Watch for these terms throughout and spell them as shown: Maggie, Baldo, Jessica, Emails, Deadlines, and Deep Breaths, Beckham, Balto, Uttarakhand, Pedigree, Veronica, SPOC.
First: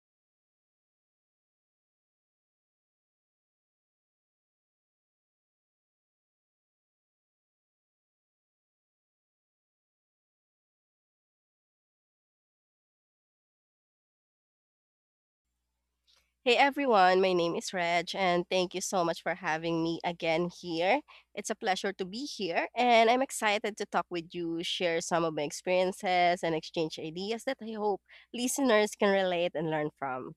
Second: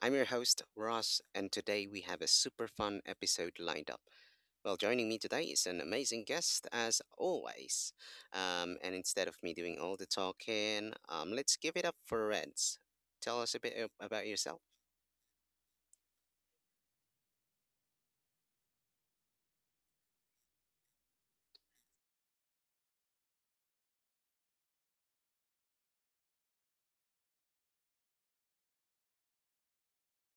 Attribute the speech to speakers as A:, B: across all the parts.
A: I'm your host, Ross, and today we have a super fun episode lined up. Well, joining me today is an amazing guest, as always. And instead of me doing all the talking, let's give it up for Reds. Tell us a bit about yourself.
B: Hey everyone, my name is Reg, and thank you so much for having me again here. It's a pleasure to be here, and I'm excited to talk with you, share some of my experiences, and exchange ideas that I hope listeners can relate and learn from.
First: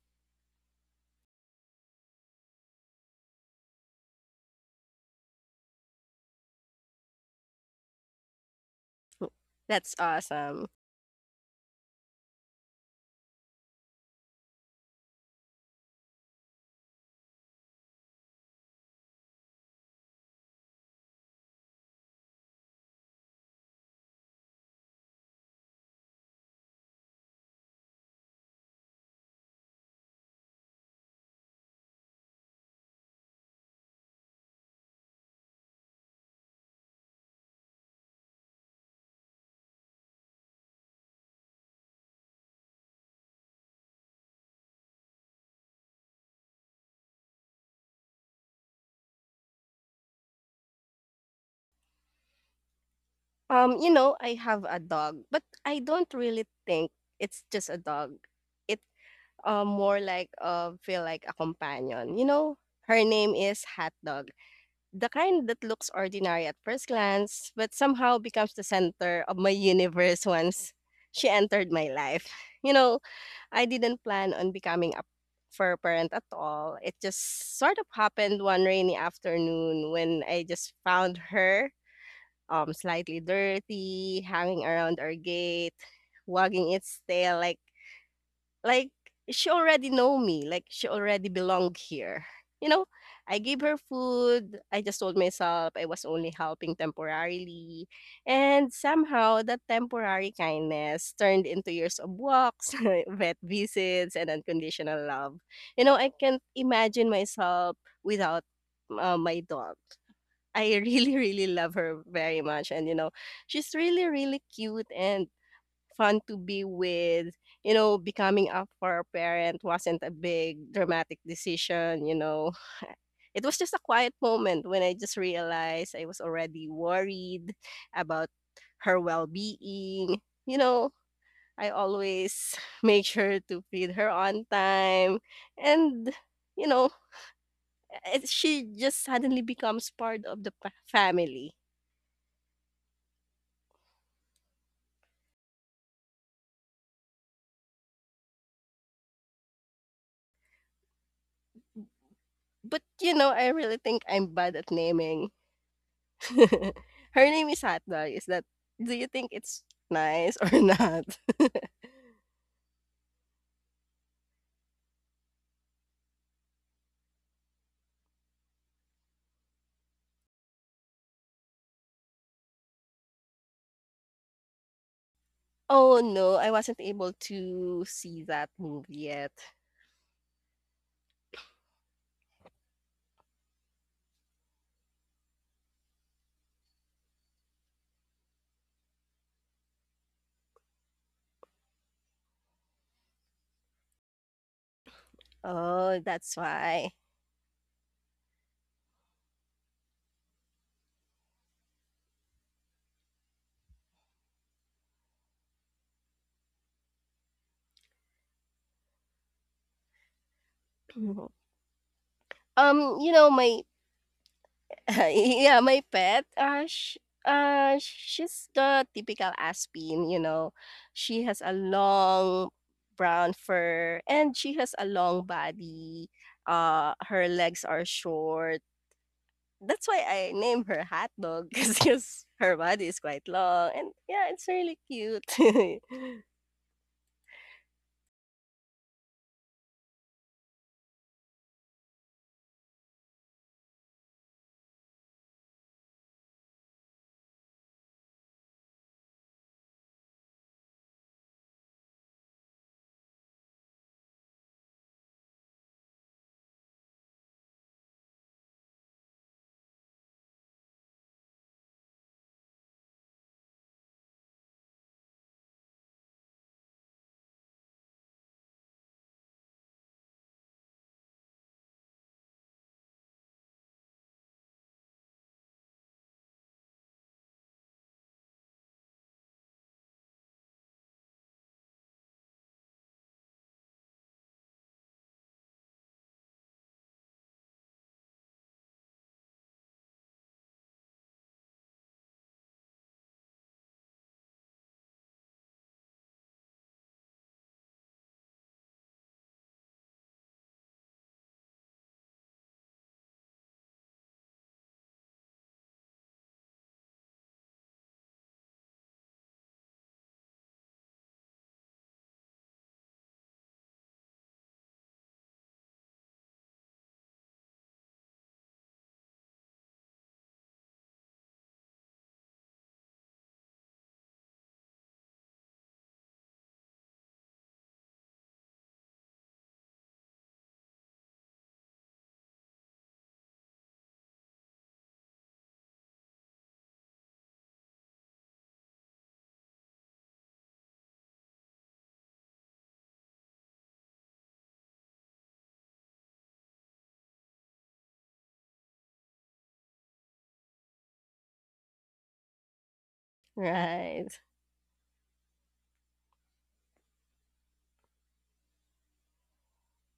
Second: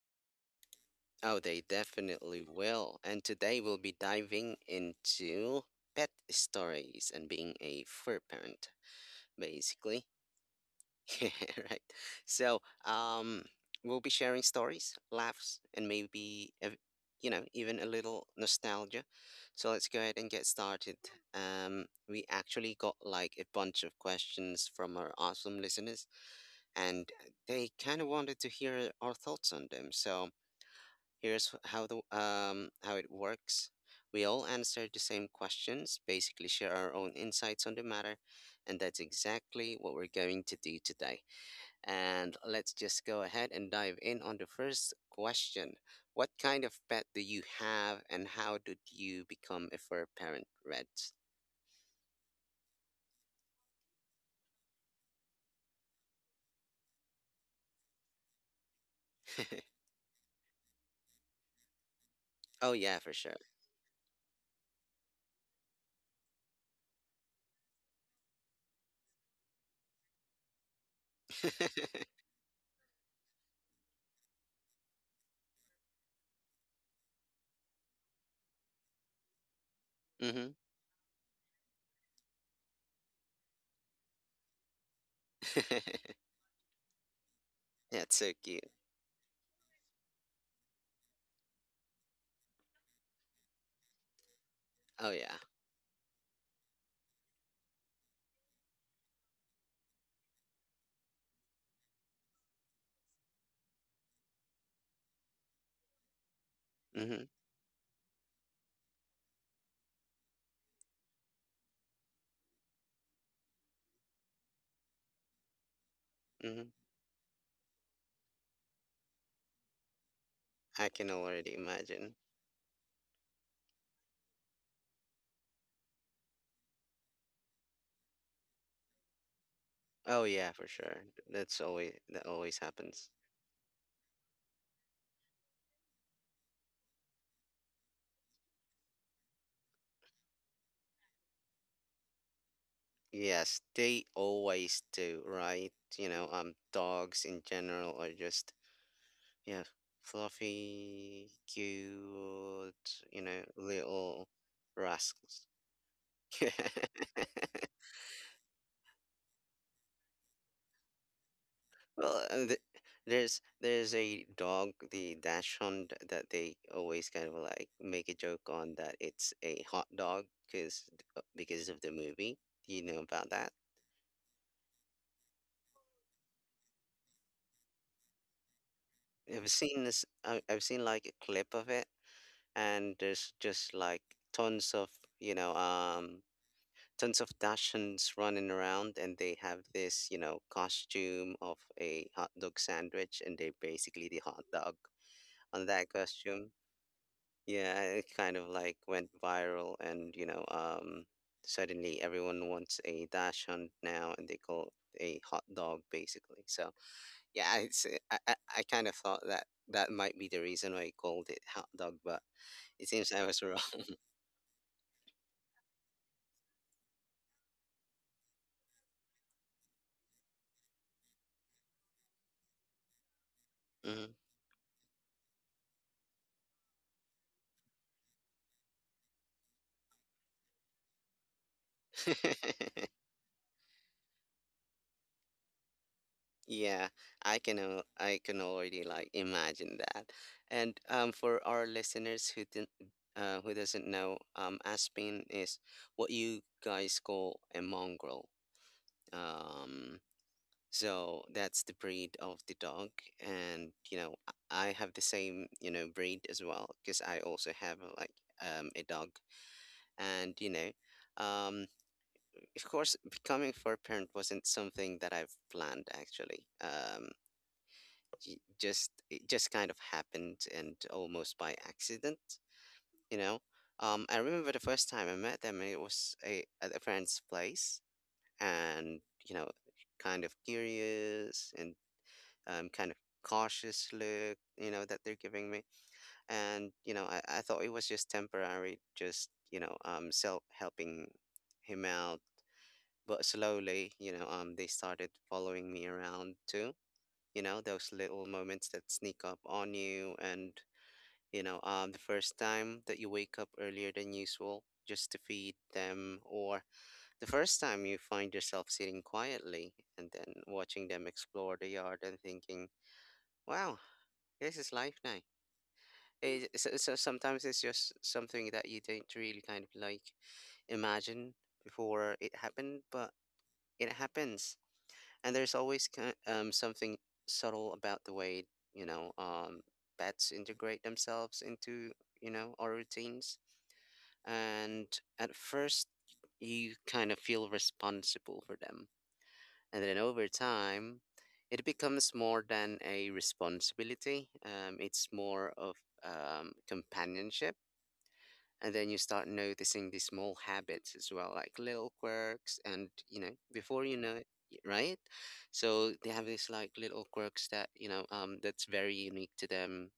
A: Oh, they definitely will. And today we'll be diving into pet stories and being a fur parent.
B: That's
A: Basically.
B: awesome.
A: Yeah, right. So, um, we'll be sharing stories, laughs, and maybe, even a little nostalgia. So let's go ahead and get started. We actually got like a bunch of questions from our awesome listeners, and they kind of wanted to hear our thoughts on them. So here's how it works. We all answer the same questions, basically share our own insights on the matter, and that's exactly what we're going to do today. And let's just go ahead and dive in on the first question. What kind of pet do you have and how did you become a fur parent, Red?
B: You know, I have a dog, but I don't really think it's just a dog. It more like feel like a companion. You know,
A: Oh yeah,
B: her
A: for
B: name
A: sure.
B: is Hot Dog. The kind that looks ordinary at first glance, but somehow becomes the center of my universe once she entered my life. You know, I didn't plan on becoming a fur parent at all. It just sort of happened one rainy afternoon when I
A: Mhm.
B: just found her slightly dirty, hanging around our gate, wagging its tail like
A: That's so cute.
B: like, she already know me, like she already belong here. You know, I gave her food. I just
A: Oh
B: told
A: yeah.
B: myself I was only helping temporarily. And somehow that temporary kindness turned into years of walks, vet visits, and unconditional love. You know, I can't imagine
A: Mhm.
B: myself without my dog. I really, really love her very much. And, you know, she's really, really cute and fun to be
A: Mhm.
B: with. You know, becoming up for a parent wasn't a big
A: I can
B: dramatic
A: already
B: decision, you
A: imagine.
B: know. It was just a quiet moment when I just realized I was already worried about her well-being.
A: Oh yeah,
B: You
A: for
B: know,
A: sure. That's
B: I
A: always, that
B: always
A: always
B: make
A: happens.
B: sure to feed her on time and you know, it, she just suddenly becomes part of the family.
A: Yes, they always do, right? Dogs in general are just, yeah, fluffy, cute,
B: But you know, I really think
A: little
B: I'm bad at naming.
A: rascals.
B: Her name is Hotdog. Is that, do you think it's nice or not?
A: Well, th there's a dog, the dachshund, that they always kind of like make a joke on that it's a hot dog because because of the movie. Do you know about that?
B: Oh, no, I wasn't able to see that movie yet.
A: I've seen this. I've seen like a clip of it, and there's just like tons of you know um tons of Dachshunds running around, and they have this, costume of a hot dog sandwich, and they're basically the hot dog on that
B: Oh, that's
A: costume.
B: why.
A: Yeah, it kind of like went viral, and suddenly everyone wants a Dachshund now, and they call it a hot dog basically. So yeah, it's, I kind of thought that that might be the reason why I called it hot dog, but it
B: You
A: seems I
B: know,
A: was
B: my
A: wrong.
B: yeah, my pet, sh she's the typical Aspin, you know. She has a long brown fur
A: Mm-hmm.
B: and she has a long body. Her legs are short. That's why I name her Hot Dog because her body is quite long and yeah, it's really cute.
A: Yeah, I can I can already like imagine that. And for our listeners who didn't, who doesn't know, Aspen is what you guys call a mongrel. Um, so that's the breed of the dog, and I have the same, breed as well, because I also have, a dog, and you know. Um, of course, becoming for a parent wasn't something that I've planned actually. Just, it just kind of happened and almost by accident. you know I remember the first time I met them, it was a at a friend's place, and you know kind of curious and kind of cautious look, that they're giving me. And I thought it was just temporary, just self helping him out. But slowly, they started following me around too. You know, those little moments that sneak up on you, and the first time that you wake up earlier than usual just to feed them, or the first time you find yourself sitting quietly and then watching them explore the yard and thinking, wow, this is life now. So sometimes it's just something that you don't really kind of like imagine before it happened, but it happens. And there's always something subtle about the way, you know, um, pets integrate themselves into, our routines. And at first, you kind of feel responsible for them. And then over time, it becomes more than a responsibility. It's more of companionship. And then you start noticing the small habits as well, like little quirks. And, you know, before you
B: Right.
A: know it, right? So they have these like little quirks that, that's very unique to them,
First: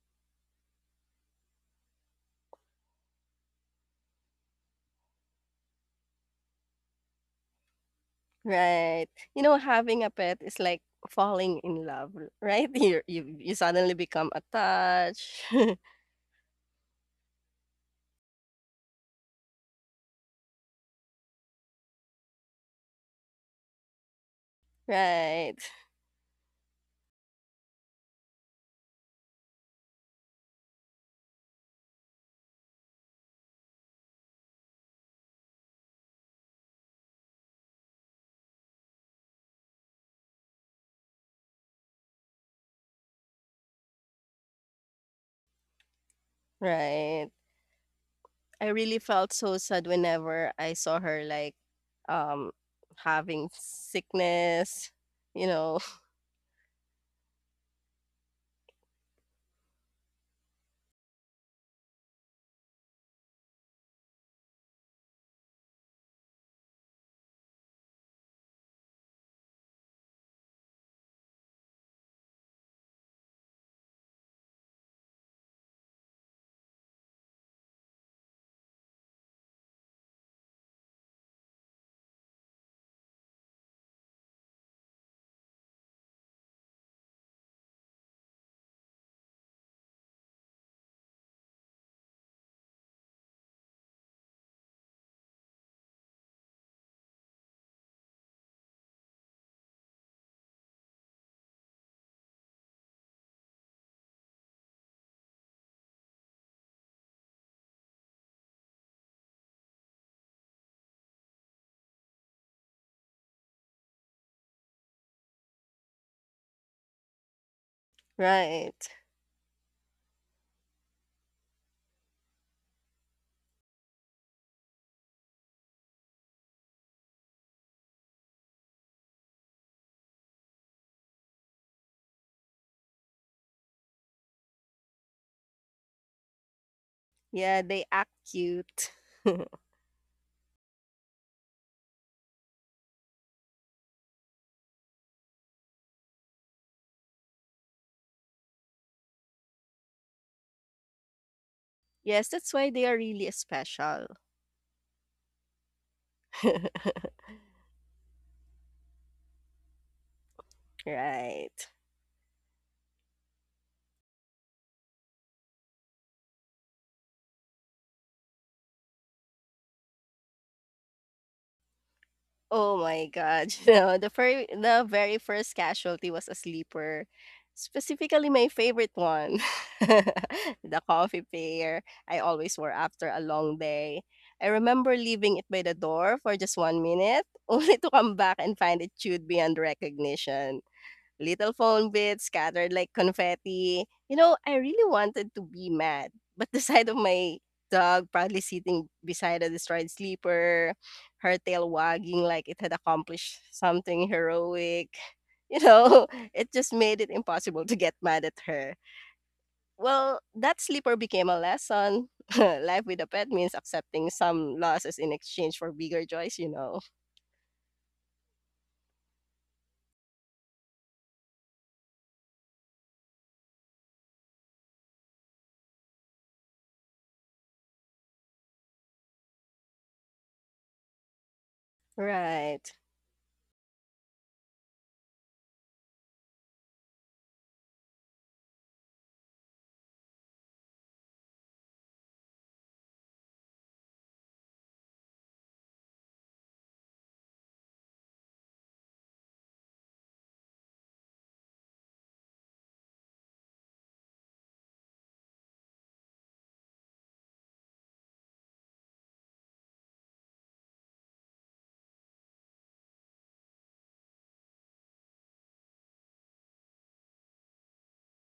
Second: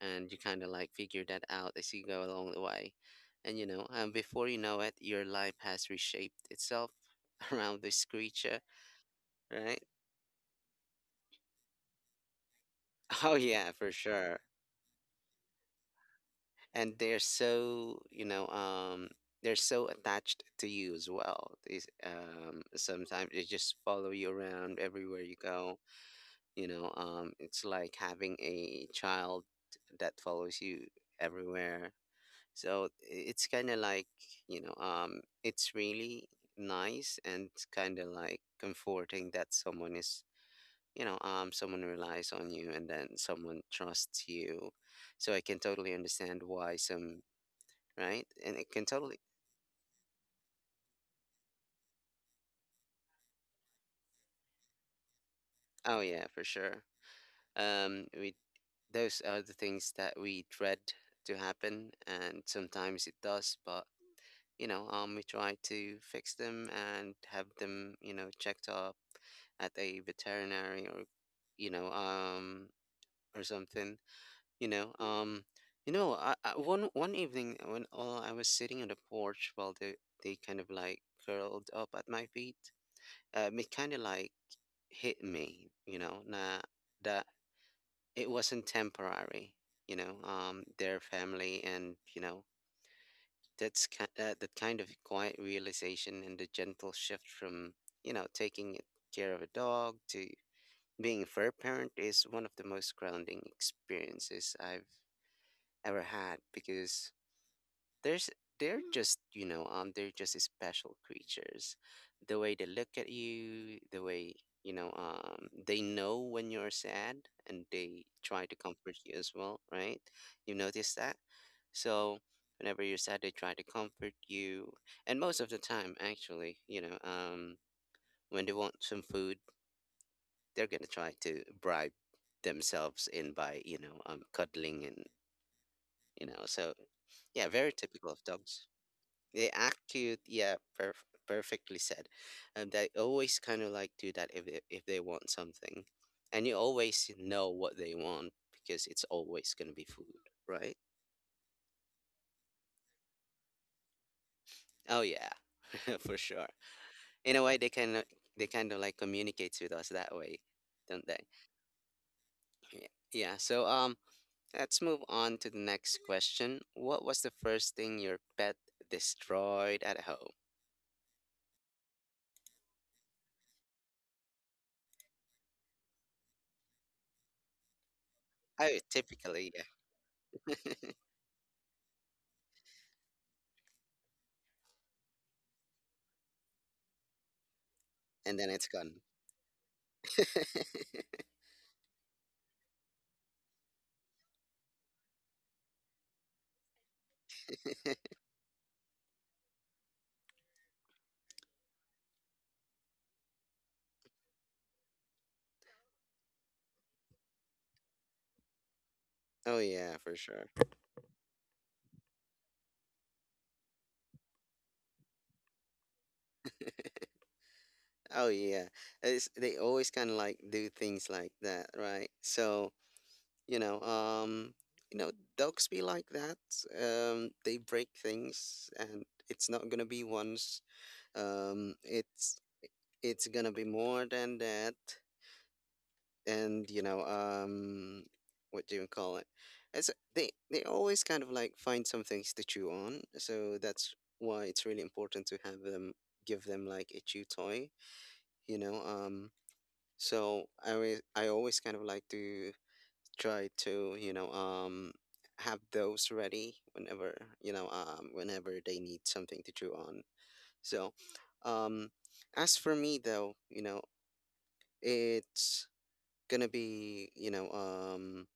A: and you kind of like figure that out as you go along the way. And before you know it, your life has reshaped itself around this creature,
B: Right. You know,
A: right?
B: having a pet is like falling in love, right?
A: Oh
B: You
A: yeah, for
B: suddenly become
A: sure.
B: attached.
A: And they're so, they're so attached to you as well. These, sometimes they just follow you around everywhere you
B: Right.
A: go. It's like having a child that follows you everywhere. So it's kind of like, it's really nice and kind of like comforting that someone is, someone relies on you and then someone trusts you. So I can totally understand why some,
B: Right.
A: right? And
B: I
A: it can
B: really
A: totally,
B: felt so sad whenever I saw her like um having sickness, you know.
A: oh yeah, for sure. Um, we, those are the things that we dread to happen, and sometimes it does, but we try to fix them and have them, you know, checked up at a veterinary, or you know, um, or something, you know, um, you know, one one evening when, I was sitting on the porch while they kind of like curled up at my feet, it kind of like hit me, you know, nah, that it wasn't temporary, their family. And you know, that's that kind of quiet realization and the gentle shift from, you know, taking care of a dog to being a fur parent is one of the most grounding experiences I've ever had, because there's, they're just they're just special creatures. The way they look at you, the way they know when you're sad, and they try to
B: Right.
A: comfort you as well, right? You notice that. So whenever you're sad, they try to comfort you. And most of the time actually, when they want some food, they're gonna try to bribe themselves in by cuddling and you know. So yeah,
B: Yeah,
A: very
B: they act
A: typical of dogs.
B: cute.
A: They act cute, yeah, perfectly said. And they always kind of like do that if they want something, and you always know what they want, because it's always gonna be food, right?
B: Yes, that's why they are really special.
A: Oh yeah, for sure. In a way, they kind of, they kind of like communicates with us that way, don't they?
B: Right.
A: Yeah. Yeah. Let's move on to the next question. What was the first thing your pet destroyed at home?
B: Oh my God. You know, the very first casualty was a sleeper. Specifically my
A: Oh,
B: favorite one.
A: typically, yeah.
B: The coffee pair I always wore after a long day. I remember leaving it by the door for just 1 minute, only to come back
A: And then
B: and
A: it's
B: find it
A: gone.
B: chewed beyond recognition. Little phone bits scattered like confetti. You know, I really wanted to be mad, but the sight of my dog proudly sitting beside a destroyed sleeper, her tail wagging like it had accomplished something heroic, you know, it just made it impossible to get mad at her.
A: Oh yeah, for
B: Well,
A: sure.
B: that sleeper became a lesson. Life with a pet means accepting some losses in exchange for bigger joys, you know.
A: Oh yeah, it's, they always kind of like do things like that, right? So you know, um, you know, dogs be like that. They break things, and it's not gonna be once. Um, it's
B: Right,
A: it's gonna be more than that, and what do you call it? It's, they always kind of like find some things to chew on, so that's why it's really important to have them, give them like a chew toy, you know. So I always kind of like to try to, have those ready whenever, whenever they need something to chew on. So, um, as for me though, you know, it's gonna be,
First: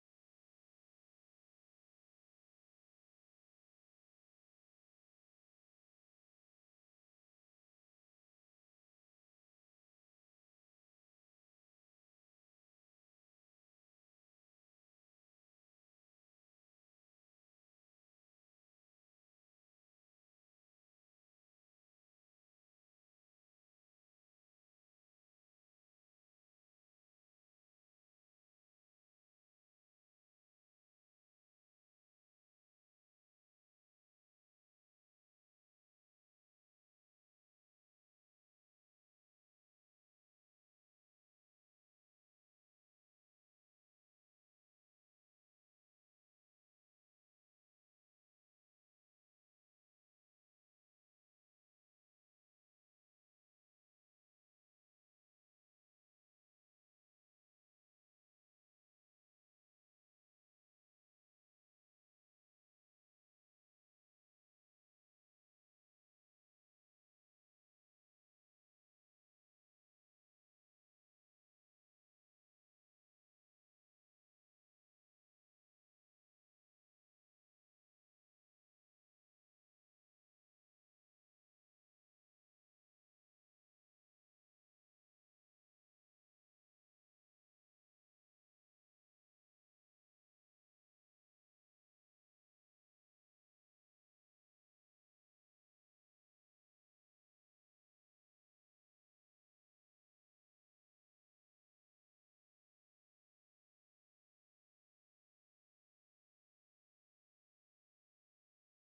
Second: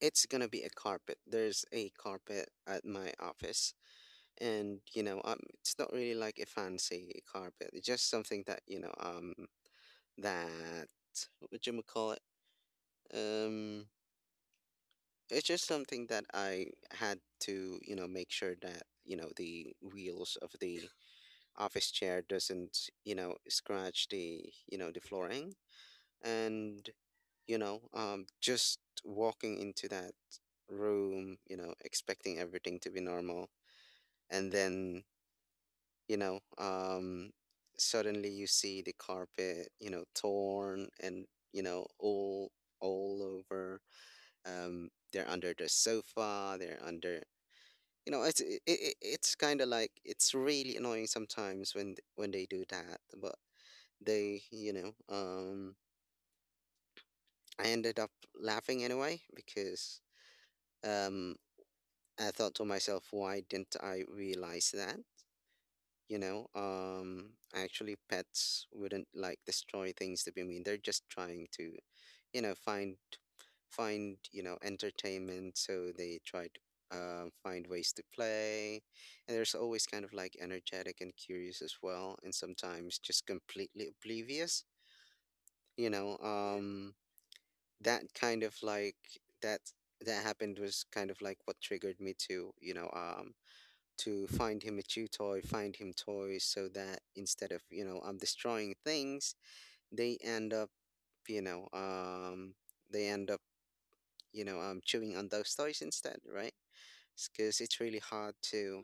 A: it's gonna be a carpet. There's a carpet at my office, and it's not really like a fancy carpet. It's just something that, that, what do you call it? Um. It's just something that I had to, you know, make sure that, you know, the wheels of the office chair doesn't, you know, scratch the, you know, the flooring. And, just walking into that room, you know, expecting everything to be normal. And then, you know, um, suddenly you see the carpet, you know, torn, and, you know, all over. They're under the sofa, they're under, you know, it's, it's kind of like, it's really annoying sometimes when when they do that. But they, I ended up laughing anyway, because um I thought to myself, why didn't I realize that, actually pets wouldn't like destroy things to be mean, they're just trying to, you know, find, you know, entertainment. So they try to, find ways to play, and there's always kind of like energetic and curious as well, and sometimes just completely oblivious, you know um that kind of like, that that happened, was kind of like what triggered me to, to find him a chew toy, find him toys, so that instead of, you know, I'm destroying things, they end up you know they end up, you know, um, chewing on those toys instead, right? Because it's really hard to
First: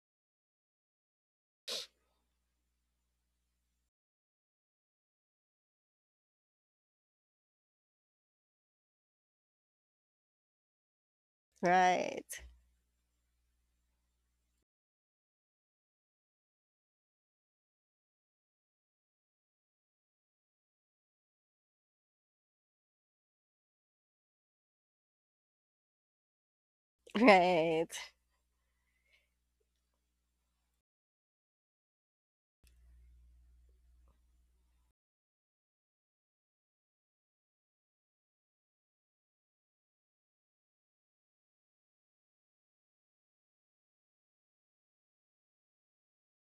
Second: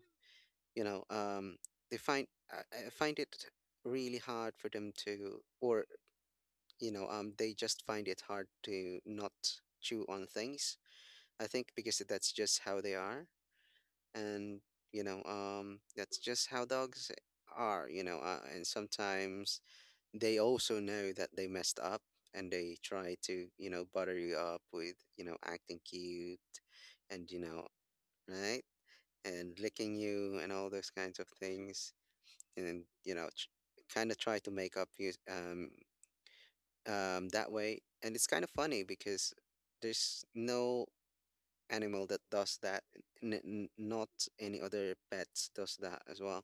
A: you know um they find I, I find it really hard for them to. Or they just find it hard to not chew on things. I think because
B: right,
A: that's just how they are. And that's just how dogs are, and sometimes they also know that they messed up, and they try to, you know, butter you up with, you know, acting cute and you know,
B: right.
A: right, and licking you and all those kinds of things, and kind of try to make up you that way. And it's kind of funny because there's no animal that does that. Not any other pets does that as well,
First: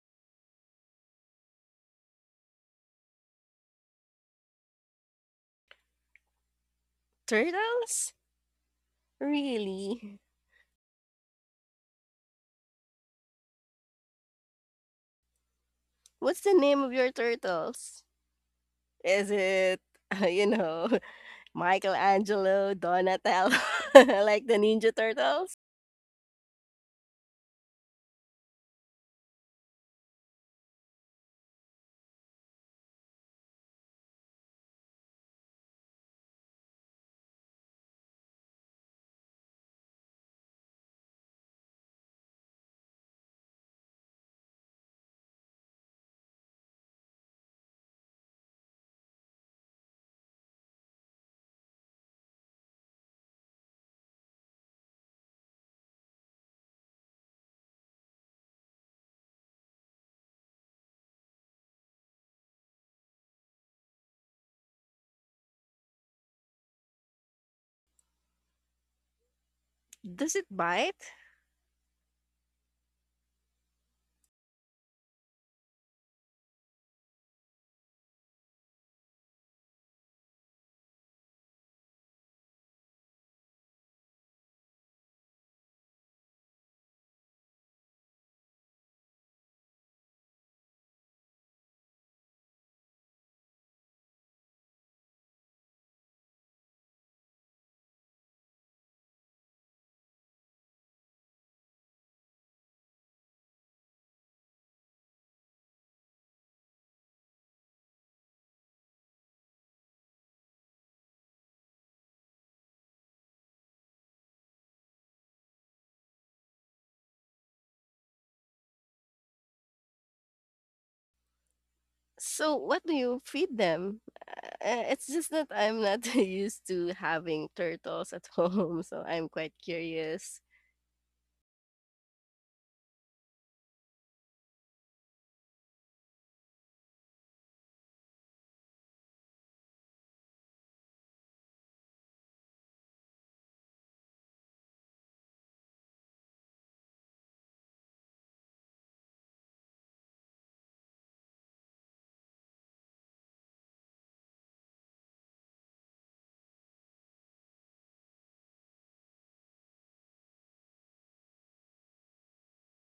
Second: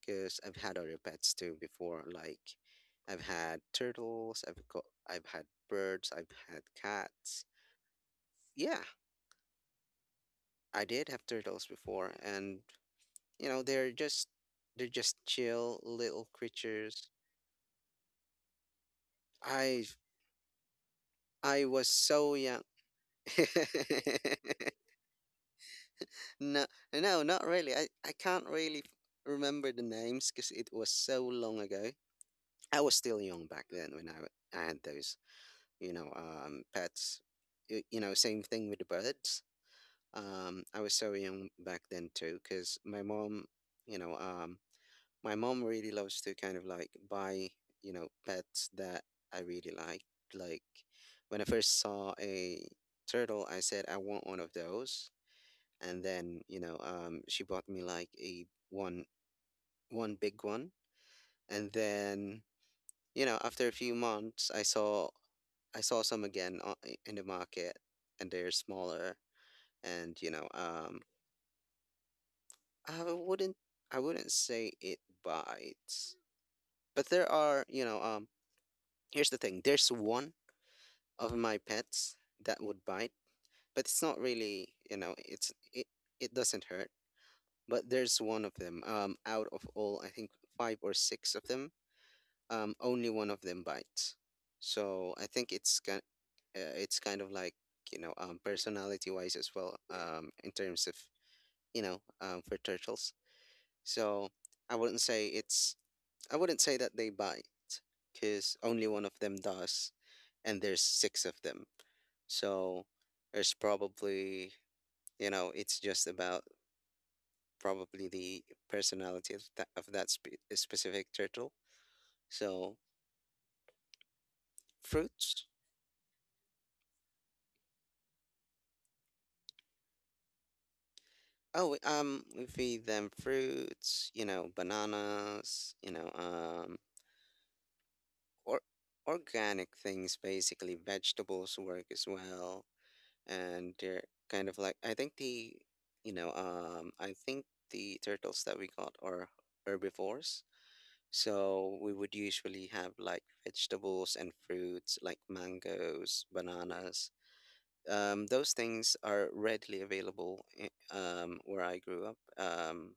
A: because I've had other pets too before. Like I've had turtles, I've had birds, I've had cats.
B: Turtles?
A: Yeah,
B: Really?
A: I did have turtles before, and you know they're just chill little
B: What's the name of your
A: creatures.
B: turtles? Is it,
A: I
B: you know,
A: I was so young.
B: Michelangelo, Donatello, like the Ninja Turtles?
A: No, no, not really. I can't really remember the names because it was so long ago. I was still young back then when I had those, pets. You know, same thing with the birds. I was so young back then too, because my mom, you know, um, my mom really loves to kind of like buy, you know, pets that I really like. Like when I first saw a turtle, I said I want one of those, and then, she bought me like a one big one, and then you know, after a few months, I saw some again in the market, and they're smaller. And, you
B: Does it
A: know,
B: bite?
A: I wouldn't I wouldn't say it bites, but there are, you know, here's the thing. There's one of my pets that would bite, but it's not really, you know, it's it doesn't hurt. But there's one of them. Out of all, I think five or six of them, only one of them bites. So I think it's it's kind of like, you know, personality-wise as well, in terms of, you know, for turtles. So I wouldn't I wouldn't say that they bite, because only one of them does, and there's six of them. So there's probably, you know, it's just about probably the personality of that specific turtle.
B: So
A: So
B: what do you feed them? It's just
A: fruits.
B: that I'm not used to having turtles at home, so I'm quite curious.
A: Oh, we feed them fruits, you know, bananas, you know, or organic things, basically vegetables work as well, and they're kind of like I think the, you know, I think the turtles that we got are herbivores, so we would usually have like vegetables and fruits, like mangoes, bananas. Those things are readily available, um, where I grew up.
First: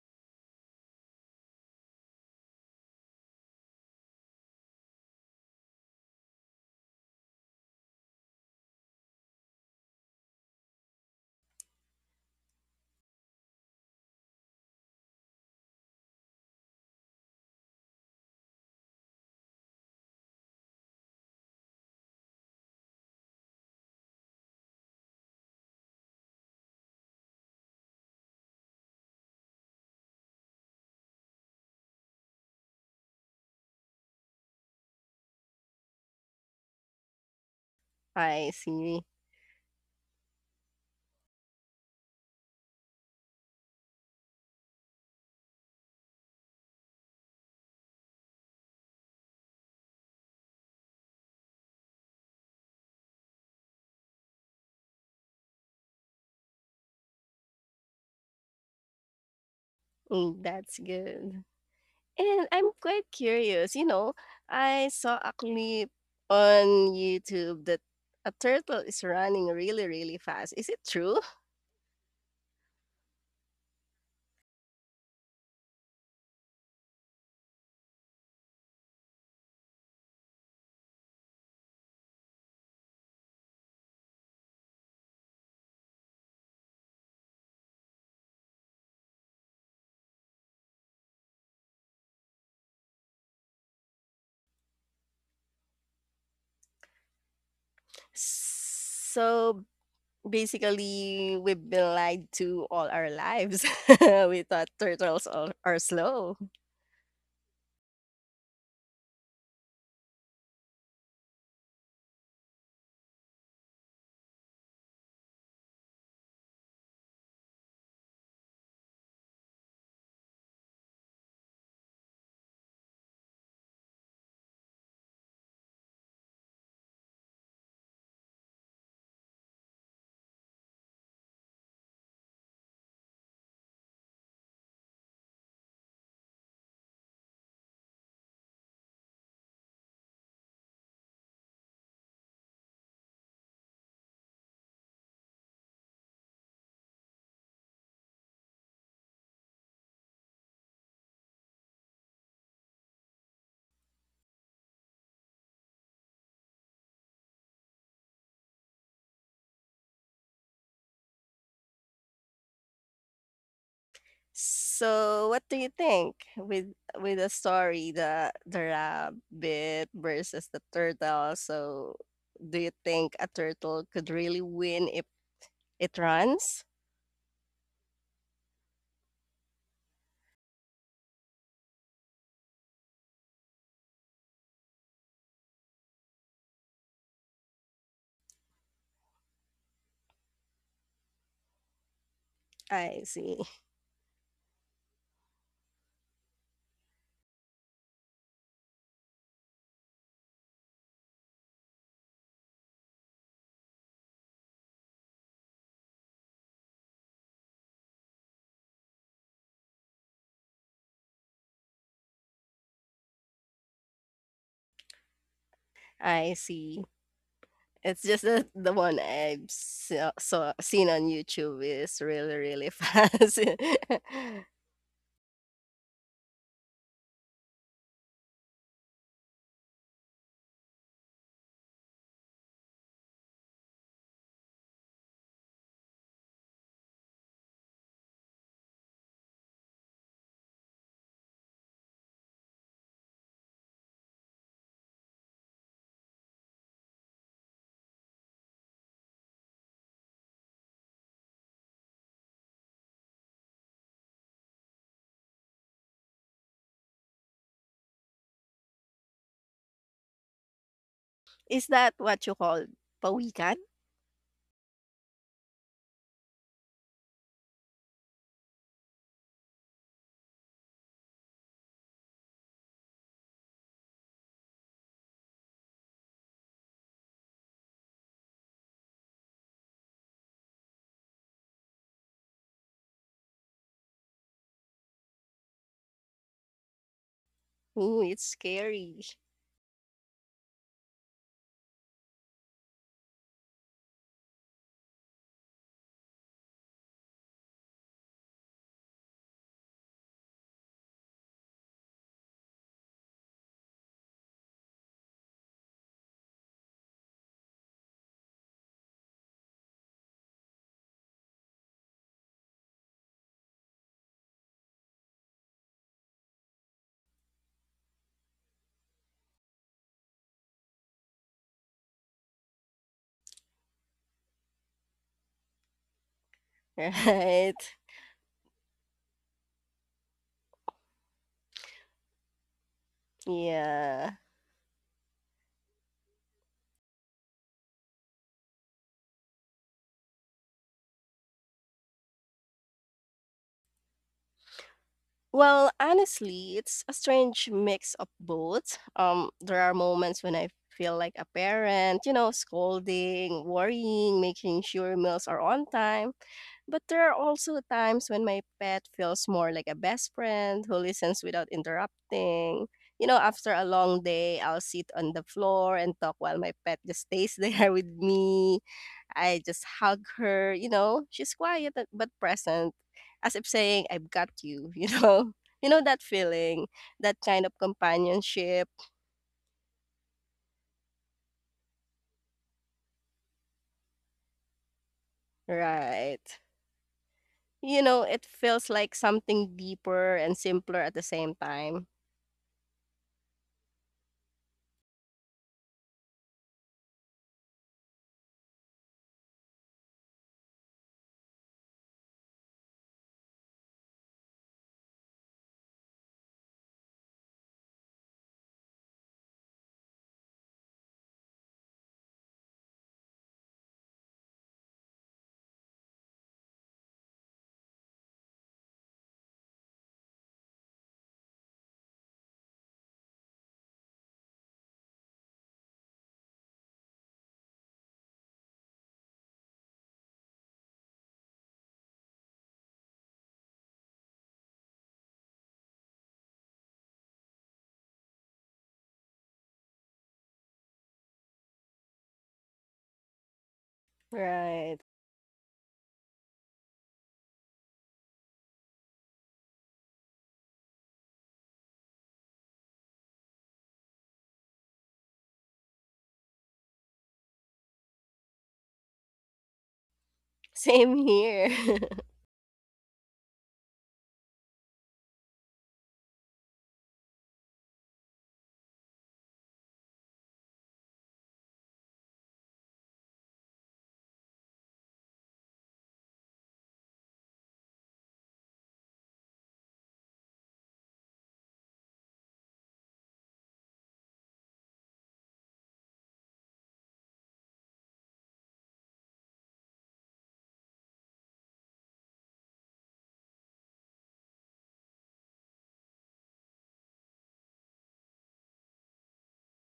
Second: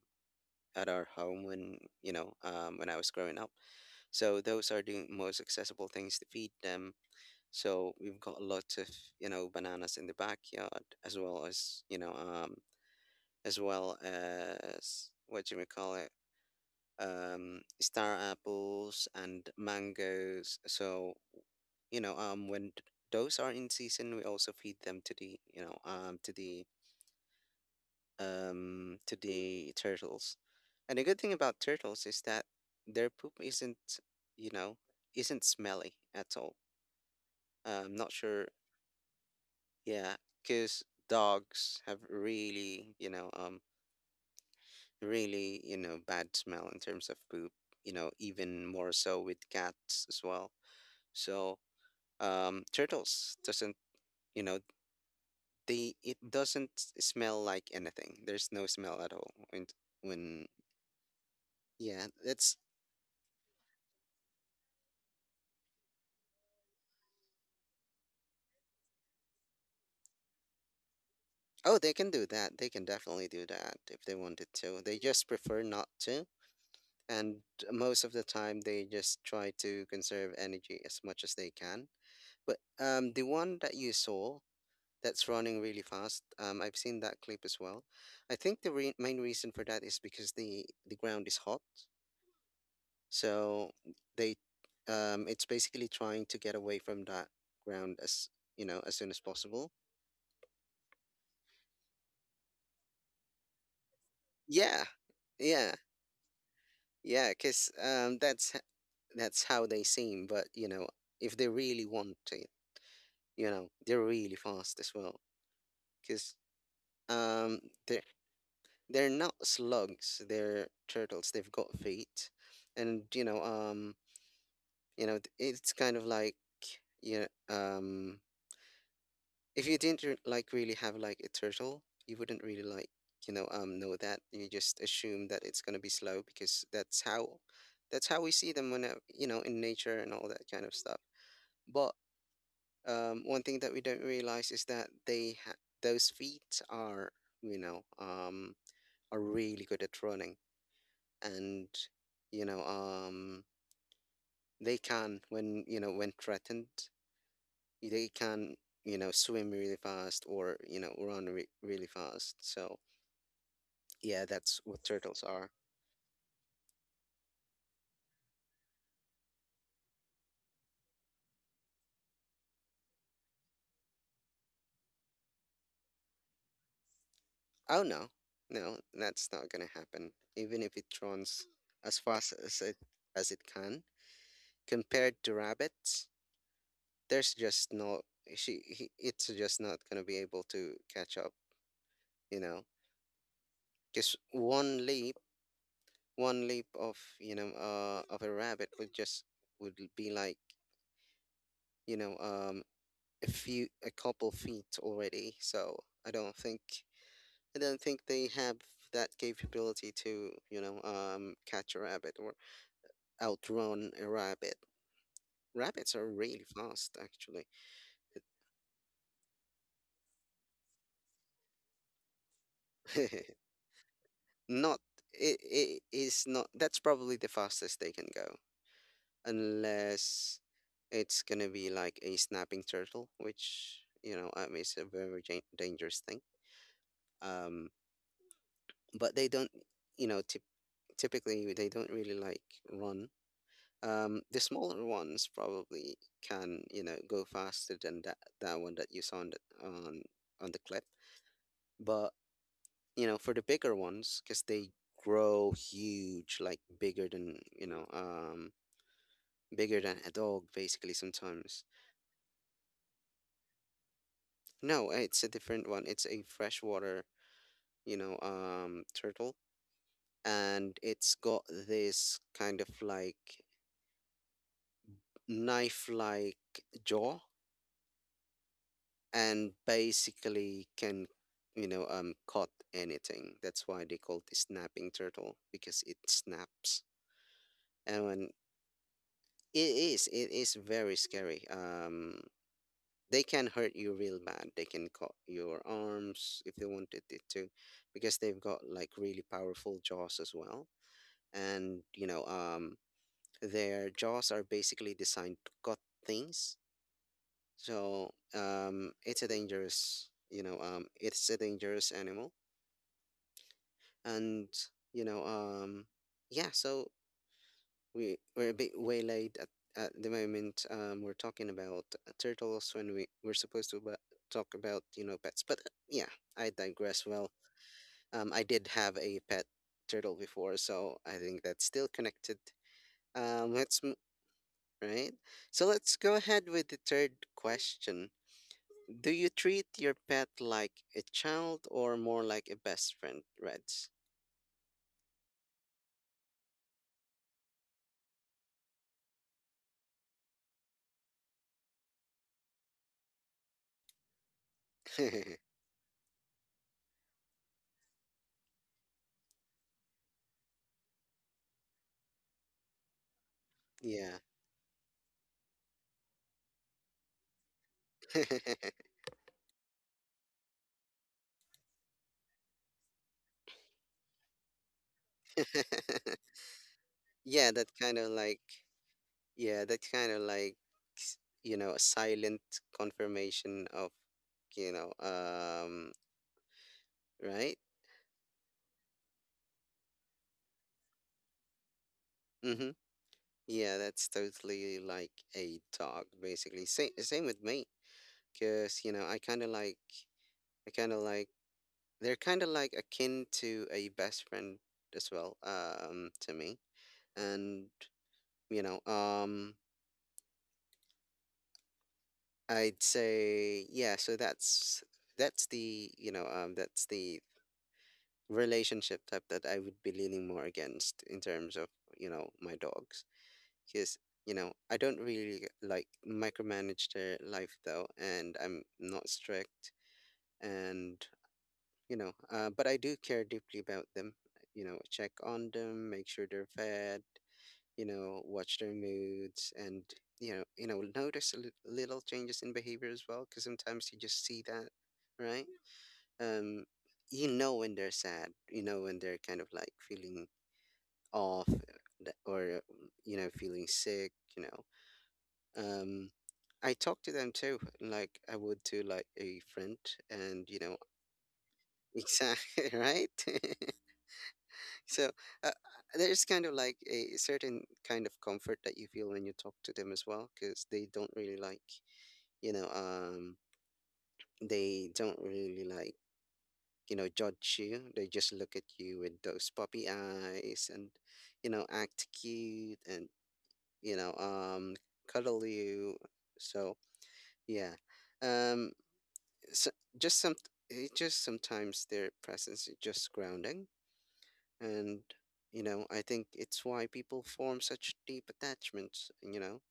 A: At our home when, you know, when I was growing up. So those are the most accessible things to feed them. So we've got a lot of, you know, bananas in the backyard as well as, you know, as well as what do we call it, star apples and mangoes. So, you know, when those are in season, we also feed them to the, you know, to the, to the turtles. And the good thing about turtles is that their poop isn't, you know, isn't smelly at all. I'm not sure,
B: I see.
A: yeah, because dogs have really, you know, bad smell in terms of poop. You know, even more so with cats as well. So, turtles doesn't, you know, they it doesn't smell like anything. There's no smell at all. And
B: Mm,
A: when
B: that's good.
A: yeah,
B: And
A: that's
B: I'm quite curious, you know, I saw a clip on YouTube that a turtle is running really, really fast. Is it true?
A: oh, they can do that. They can definitely do that if they wanted to. They just prefer not to. And most of the time, they just try to conserve energy as much as they can. But, the one that you saw that's running really fast, I've seen that clip as well. I think the re main reason for that is because the ground is hot, so they it's basically trying to get away from that ground as, you know, as soon as
B: So
A: possible.
B: basically, we've been lied to all our lives. We thought
A: Yeah,
B: turtles
A: yeah.
B: are slow.
A: Yeah, cause, um, that's how they seem. But you know, if they really want to, you know, they're really fast as well, cause, um, they're they're not slugs. They're turtles. They've got feet, and you know, it's kind of like, you know, if you didn't like really have like a turtle, you wouldn't really like, you know, um, know that. You just assume that it's gonna be slow because that's how we see them when, you know, in nature and all that kind of stuff. But, one thing that we don't realize is that those feet are, you know, um, are really good at running, and you know, um, they can, when, you know, when threatened, they can, you know, swim really fast or, you know, run really fast. So yeah, that's what turtles
B: So what
A: are.
B: do you think with the story, the rabbit versus the turtle? So do you think a turtle could really win if it runs?
A: Oh no, no, that's not gonna happen. Even if it runs as fast as it can, compared to rabbits, there's just no she. He, it's just not gonna be able to catch up. You know,
B: I see.
A: just one leap of, you know, uh, of a rabbit would just would be like, you know, um, a few a couple feet already. So I don't think. I don't think they have that capability to, you know, catch a rabbit or outrun a rabbit. Rabbits are
B: I
A: really
B: see.
A: fast, actually.
B: It's just that the one I've saw, saw seen on YouTube is really, really fast.
A: Not it is not. That's probably the fastest they can go, unless it's gonna be like a snapping turtle, which, you know, is a very dangerous thing. Um, but they don't, you know, typically they don't really like run. The smaller ones probably can, you know, go faster than that one that you saw on on the clip. But you know, for the bigger ones, because they grow huge, like bigger than, you know, bigger than a dog, basically. Sometimes
B: Is that what you call pawikan?
A: no, it's a different one. It's a freshwater, you know, turtle, and it's got this kind of like knife-like jaw and basically can, you know, um, cut anything. That's why they call it snapping turtle, because it snaps.
B: Ooh,
A: and
B: it's
A: when
B: scary,
A: it is it is very scary. Um, they can hurt you real bad. They can cut your arms if they wanted it to, because they've got like really powerful jaws as well, and you know, um, their jaws are basically designed to cut things. So, um, it's a dangerous, you know, um, it's a dangerous animal. And, you know, um, yeah, so we're a bit waylaid at the moment. Um, we're talking about, turtles when we're supposed to talk about, you know, pets. But, yeah, I digress. Well,
B: right?
A: um, I did have a pet turtle before, so I think that's still connected. Um,
B: Yeah.
A: right, so let's go ahead with the third question. Do you treat your pet like a child or more like a best friend, reds?
B: Well, honestly, it's a strange mix of both. There are moments when I feel like a parent, you know, scolding, worrying, making sure meals are on time. But there are also times when my pet feels more like a best friend who listens without interrupting. You know, after a long
A: Yeah.
B: day, I'll sit on the floor and talk while my pet just stays there with me. I just hug her, you know. She's quiet but present, as if saying, I've got you, you know. You know that feeling, that kind of
A: Yeah, that kind of like,
B: companionship,
A: yeah, that kind of like, s- you know, a silent confirmation of, you know,
B: right?
A: right?
B: You know, it feels like something deeper and simpler at the same time.
A: Mm-hmm. Yeah, that's totally like a dog, basically. Same, same with me, because you know, I kind of like, they're kind of like akin to a best friend as well, to me, and you know, I'd say, yeah. So that's the, you know, that's the relationship type that I would be leaning more against in terms of, you know, my dogs. Because, you know, I don't really like micromanage their life though, and I'm not strict. And, you know, but I do care deeply about them. You know, check on them, make sure they're fed, you know, watch their moods and, you know, notice little changes in behavior as well, because sometimes you just see that,
B: Right.
A: right? Um, you know when they're sad, you know, when they're kind of like feeling off, th- or you know, feeling sick, you know, um, I talk to them too, like I would to like a friend, and you know,
B: Same here.
A: exactly, right. So, uh, there's kind of like a certain kind of comfort that you feel when you talk to them as well, because they don't really like, you know, um, they don't really like, you know, judge you. They just look at you with those puppy eyes and, you know, act cute and, you know, cuddle you. So, yeah. Um, so just some, it just sometimes their presence is just grounding. And, you know, I think it's why people form such deep attachments, you know.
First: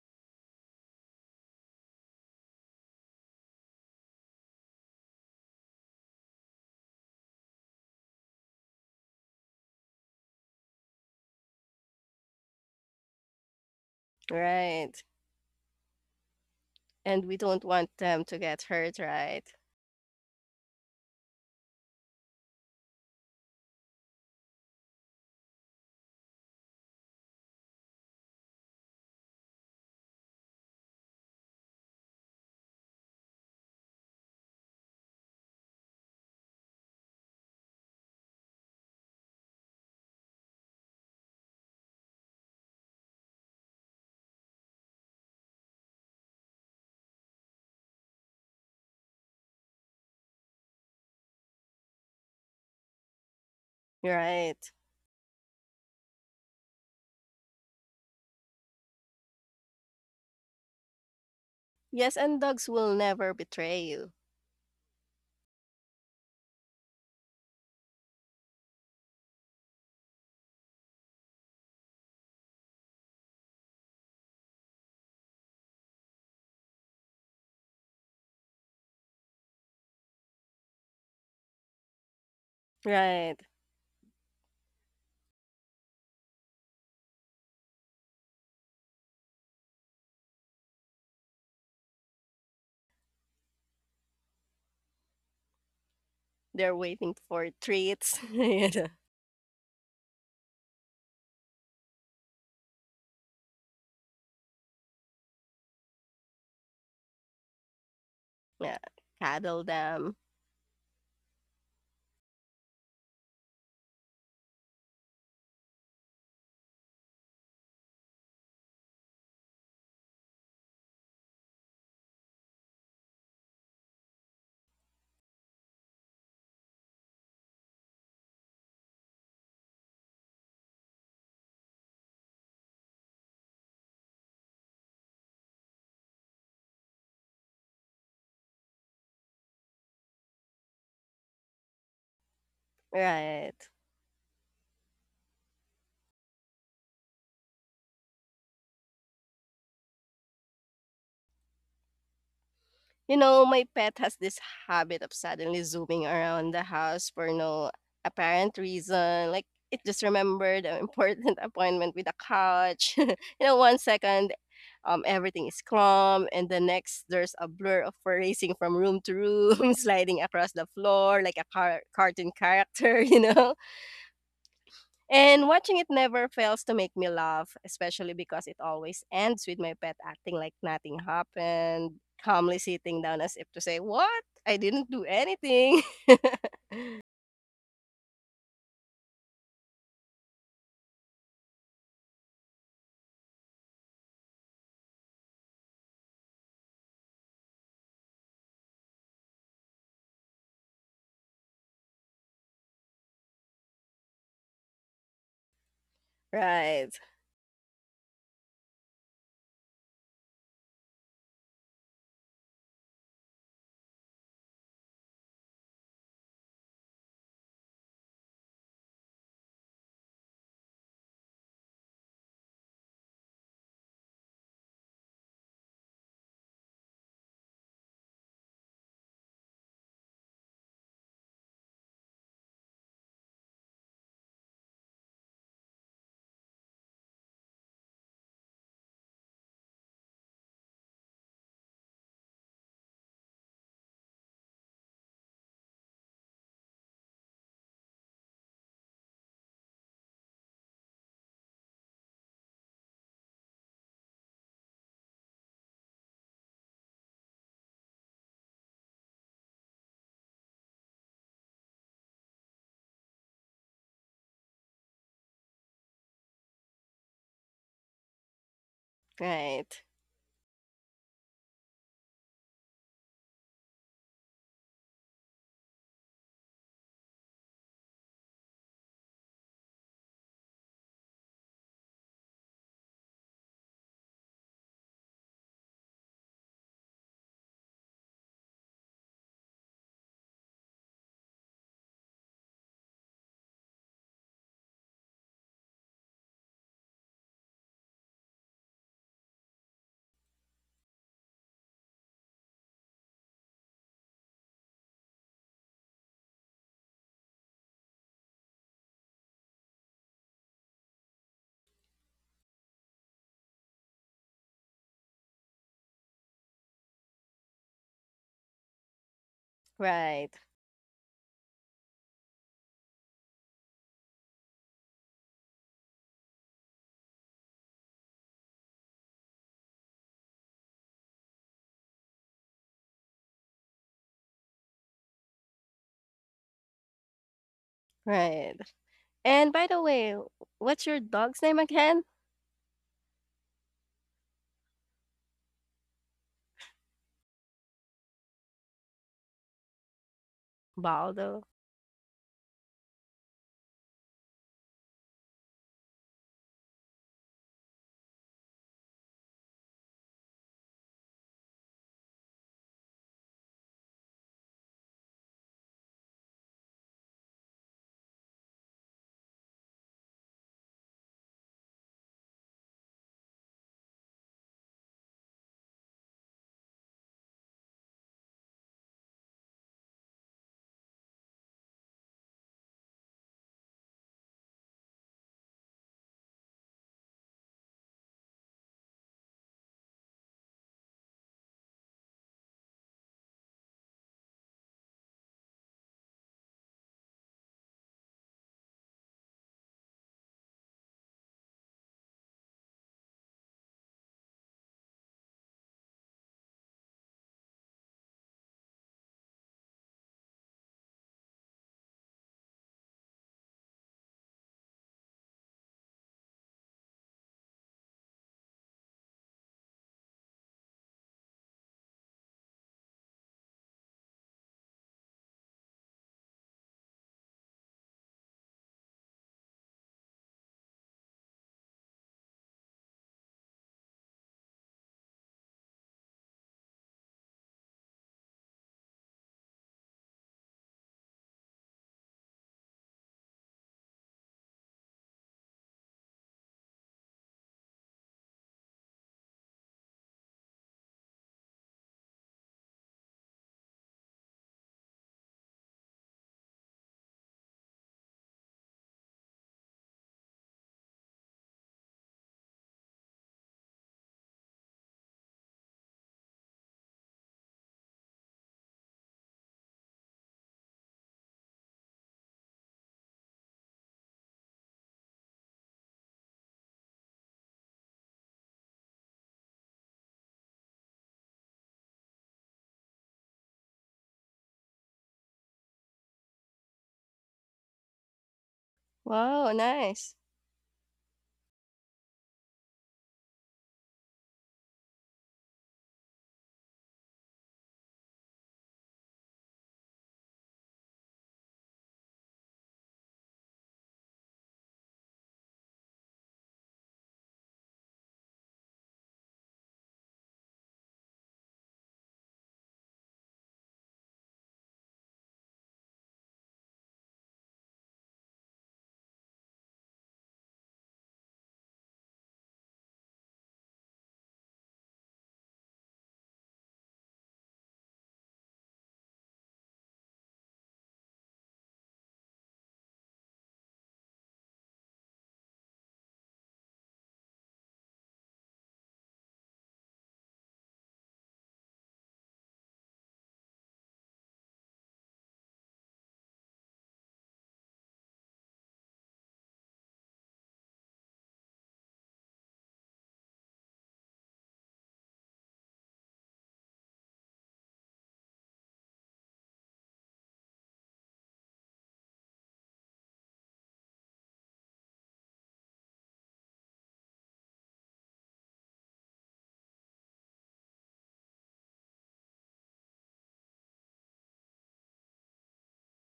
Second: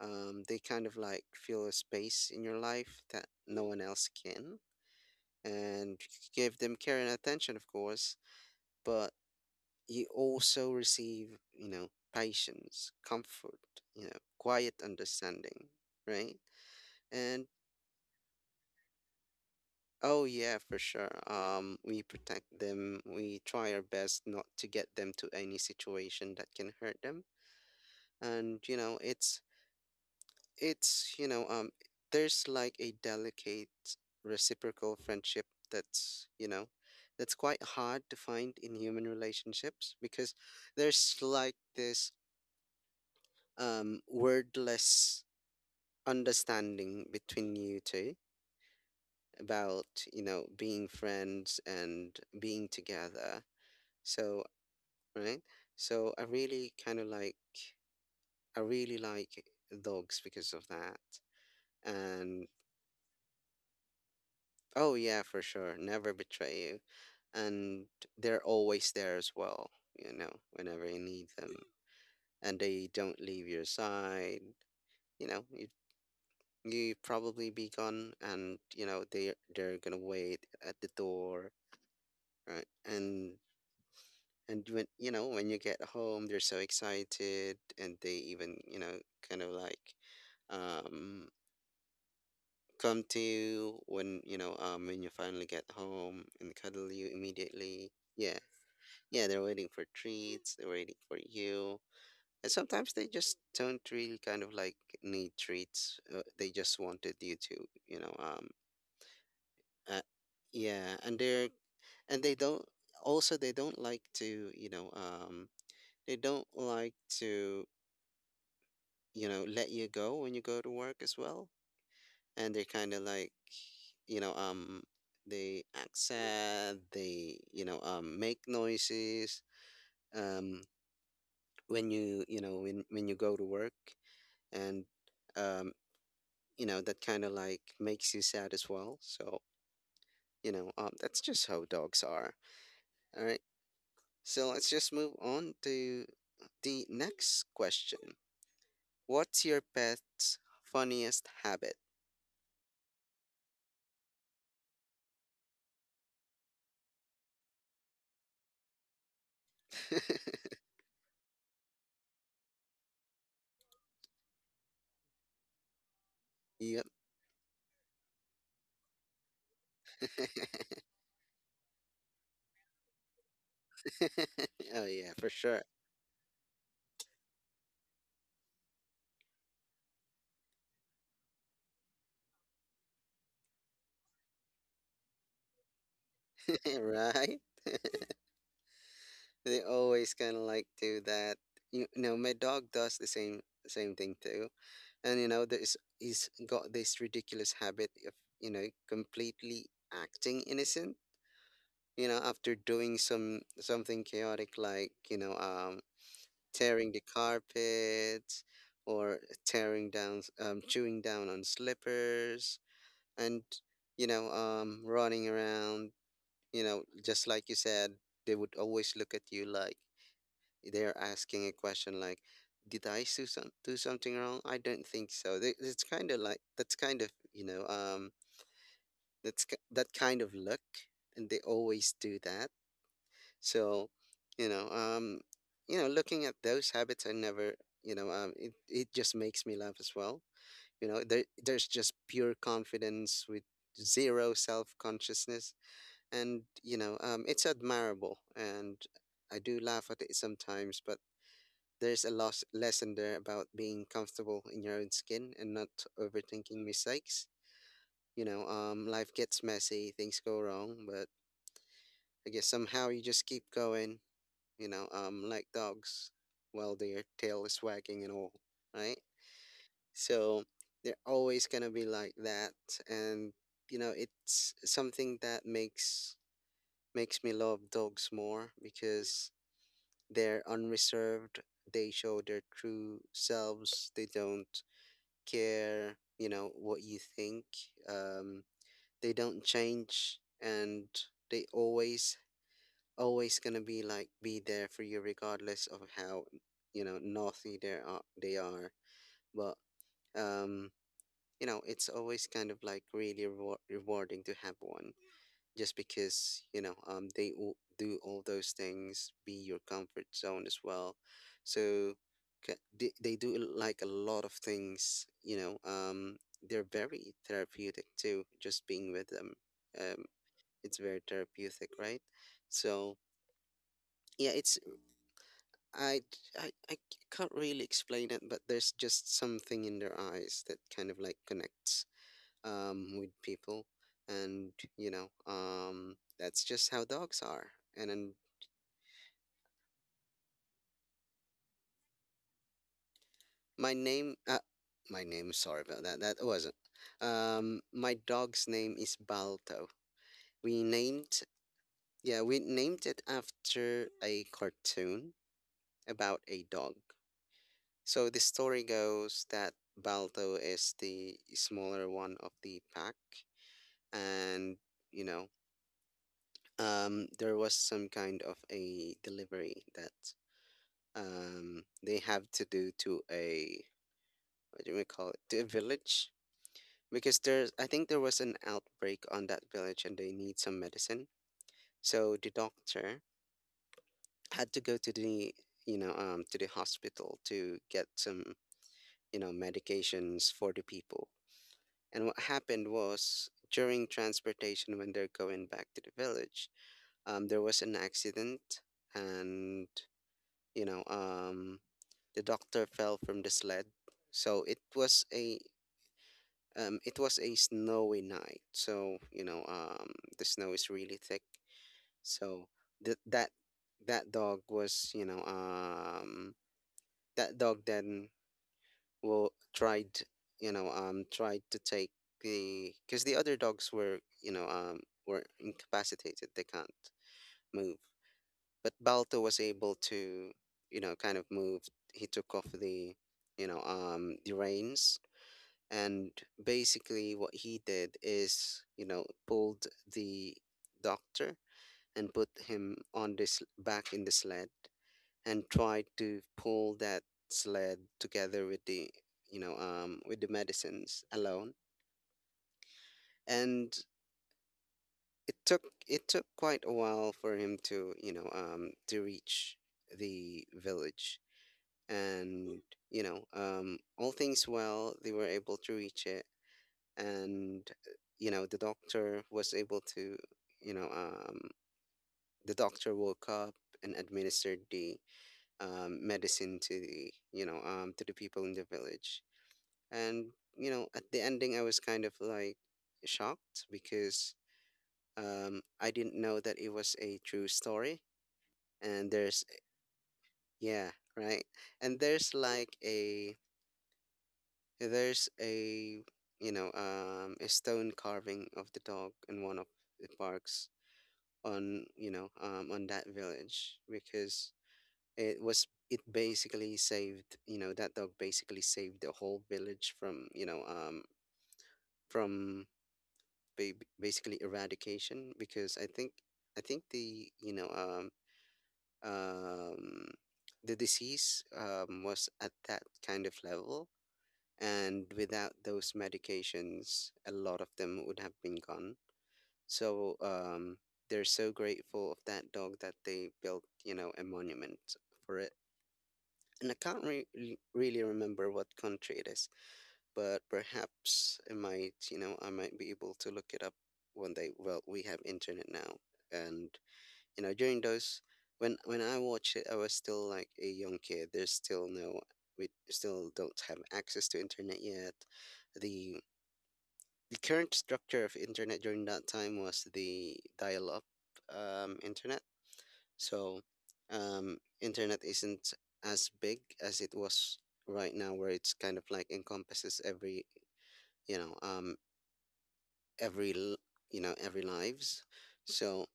A: They kind of like feel a space in your life that no one else can, and give them care and attention, of course. But you also receive, patience, comfort, quiet
B: Right.
A: understanding, right?
B: And we
A: And
B: don't want them to get hurt, right?
A: oh yeah, for sure. We protect them. We try our best not to get them to any situation that can hurt them. And it's you know, um, there's like a delicate reciprocal friendship that's you know, that's quite hard to find in human relationships, because there's like this wordless understanding between you two about being friends and being together. So,
B: Right.
A: right. So, I really like dogs because of that.
B: Yes, and
A: And
B: dogs will never betray you.
A: oh yeah, for sure, never betray you. And they're always there as well, whenever you need them. And they don't leave your side. You you probably be gone, and they're gonna wait at the door. Right. And
B: Right.
A: and when you get home, they're so excited, and they even, kind of like um come to you when you finally get home and
B: They're
A: cuddle you
B: waiting for
A: immediately.
B: treats.
A: Yeah.
B: You know.
A: Yeah, they're waiting for treats, they're waiting for you. And sometimes they just don't really kind of like need treats. They just wanted you to, you know, um
B: Yeah. Cuddle
A: uh,
B: them.
A: yeah, and they're and they don't also they don't like to, they don't like to let you go when you go to work as well. And they're kind of like, you know um they act sad, they make noises, um when you go to work. And um that kind of like makes you sad as well. So, that's just how dogs are. All right,
B: Right.
A: so let's just move on to the next question. What's your pet's funniest habit?
B: You know, my pet has this habit of suddenly zooming around the house for no apparent reason. Like, it just remembered an important appointment with a couch. You know, one second, everything is calm, and the
A: Yep.
B: next, there's a blur of her racing from room to room, sliding across the floor like a cartoon character, you know?
A: Oh yeah, for
B: And
A: sure.
B: watching it never fails to make me laugh, especially because it always ends with my pet acting like nothing happened, calmly sitting down as if to say, What? I didn't do anything.
A: Right? They always kind of like do that. You know, my dog does the same thing too. And you know, there's he's got this ridiculous habit of, completely acting innocent, after doing something chaotic, like,
B: right,
A: tearing the carpets, or chewing down on slippers. And running around, just like you said, they would always look at you like they're asking a question, like, "Did I do something wrong? I don't think so." It's kind of like that's kind of that kind of look, and they always do that. So, you know, um, looking at those habits, I never, you know, it just makes me laugh as well. There's just pure confidence with zero self consciousness, and it's admirable. And I do laugh at it sometimes, but there's a loss lesson there about being comfortable in your own skin and not overthinking mistakes. Life gets messy, things go wrong, but I guess somehow you just keep going, like dogs, while their tail is wagging and all. Right.
B: right,
A: So they're always gonna be like that. And you know, it's something that makes me love dogs more, because they're unreserved. They show their true selves. They don't care, what you think. Um, they don't change, and they always, always gonna be there for you regardless of how, naughty they are. They are. But, um, it's always kind of like really rewarding to have one, just because they all do all those things, be your comfort zone as well. So they do like a lot of things. They're very therapeutic too, just being with them. um
B: right,
A: it's very therapeutic, right? So yeah, it's, I can't really explain it, but there's just something in their eyes that kind of like connects, with people. And that's just how dogs are. And then
B: right. And by the way, what's your dog's name again?
A: my name, uh, my name, sorry about that, that wasn't. My dog's name is Balto. We named,
B: Baldo.
A: yeah, we named it after a cartoon about a dog. So the story goes that Balto is the smaller one of the pack, and you know, there was some kind of a delivery that they have to do to a, what do we call it to a village, because there's I think there was an outbreak on that village, and they need some medicine. So the doctor had to go to the, to the hospital to get some medications for the people. And what happened was, during transportation when they're going back to the village, there was an accident. And you know um the doctor fell from the sled. So it was a snowy night. So, the snow is really thick. So th- that that dog was, that dog then will tried, tried to take the, because the other dogs were, were incapacitated. They can't move. But Balto was able to, kind of move. He took off the, the reins. And basically, what he did is, pulled the doctor and put him on this back in the sled, and tried to pull that sled together with the, with the medicines alone. And it took it took quite a while for him to, to reach the village. And all things well, they were able to reach it. And the doctor was able to, you know um the doctor woke up and administered the, medicine to the, to the people in the village. And at the ending I was kind of like shocked, because I didn't know that it was a true story. And there's,
B: Wow, nice.
A: yeah. Right. And there's like a there's a you know a stone carving of the dog in one of the parks on, on that village, because it was it basically saved you know that dog basically saved the whole village from, from basically eradication, because I think the, um the disease was at that kind of level. And without those medications, a lot of them would have been gone. So they're so grateful of that dog that they built, a monument for it. And I can't really remember what country it is, but perhaps I might be able to look it up one day. Well, we have internet now, and you know, during those when I watched it, I was still like a young kid. There's still no, we still don't have access to internet yet. The the current structure of internet during that time was the dial-up, internet. So internet isn't as big as it was right now, where it's kind of like encompasses every, you know um, every l- every lives. So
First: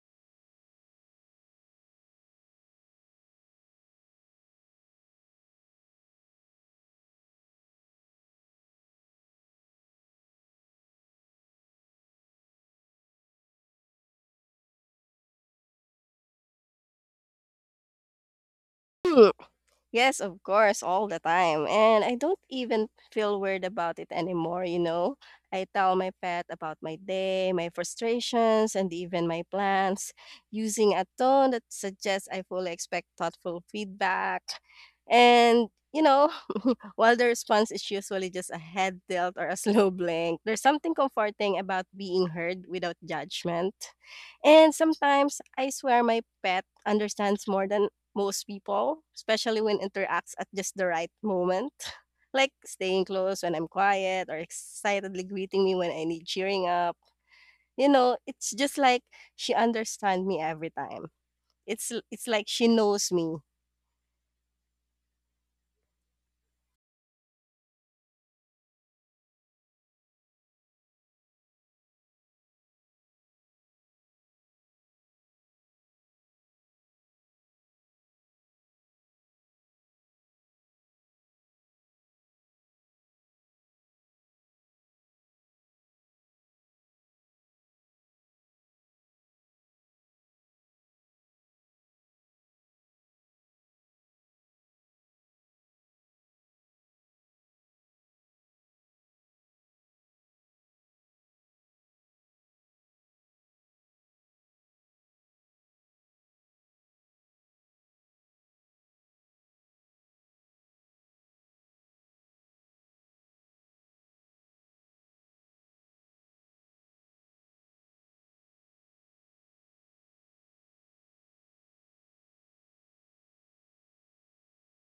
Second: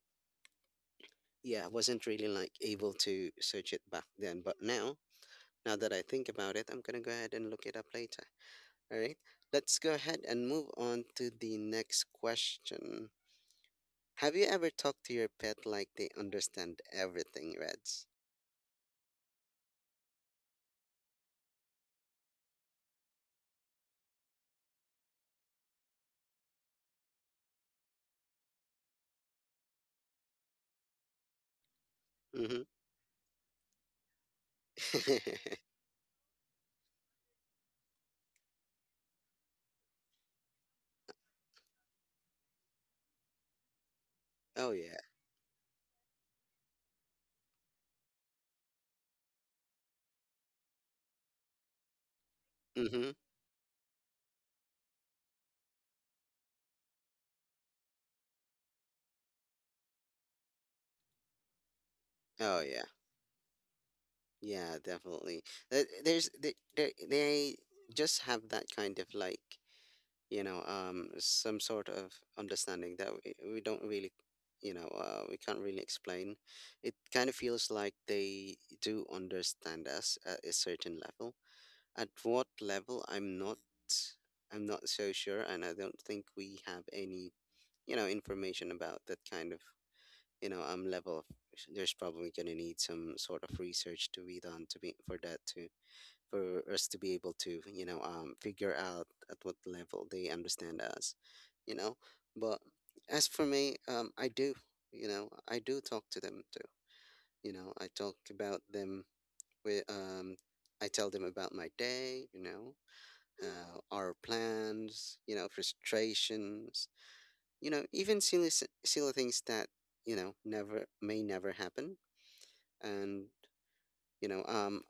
A: yeah, I wasn't really like able to search it back then, but now that I think about it, I'm gonna go ahead and look it up later. All right, let's go ahead and move on to the next question. Have you ever talked to your pet like they understand everything, Reds?
B: Hmm, yes, of course, all the time. And I don't even feel weird about it anymore, you know? I tell my pet about my day, my frustrations, and even my plans using a tone that suggests I
A: Mm-hmm.
B: fully expect thoughtful feedback. And, you know, while the response is usually just a head tilt or a slow blink, there's something comforting about being heard without judgment.
A: Oh
B: And
A: yeah.
B: sometimes I swear my pet understands more than most people, especially when interacts at just the right moment. Like staying
A: Mm-hmm.
B: close when I'm quiet or excitedly greeting me when I need cheering up. You know, it's just like she understands me every time. It's like
A: Oh
B: she
A: yeah.
B: knows me,
A: Yeah, definitely. Th- There's they just have that kind of like, some sort of understanding that we don't really, we can't really explain. It kind of feels like they do understand us at a certain level. At what level, I'm not so sure. And I don't think we have any, information about that kind of, level of, there's probably going to need some sort of research to be done, to be for us to be able to, figure out at what level they understand us, you know but as for me, I do talk to them too. I talk about them with, I tell them about my day, our plans, frustrations, even silly things that never may never happen. And you know um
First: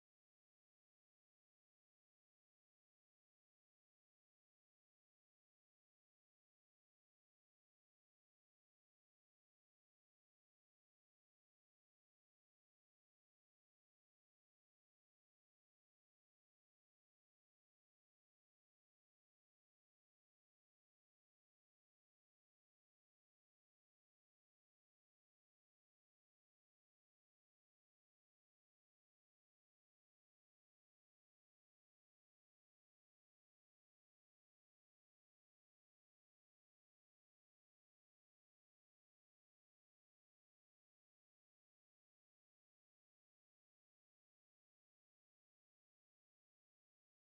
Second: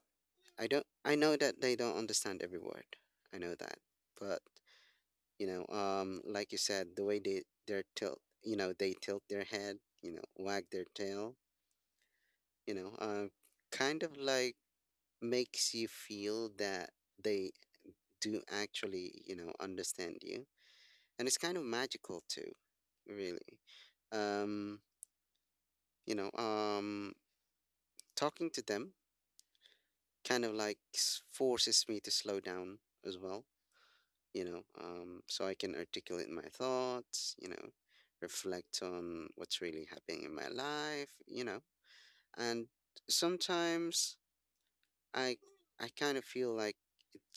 A: I know that they don't understand every word. I know that. But like you said, the way they tilt their head, wag their tail, you know, uh, kind of like makes you feel that they do actually, understand you. And it's kind of magical too, really. Um, you know, um Talking to them kind of like forces me to slow down as well, so I can articulate my thoughts, reflect on what's really happening in my life. And sometimes I I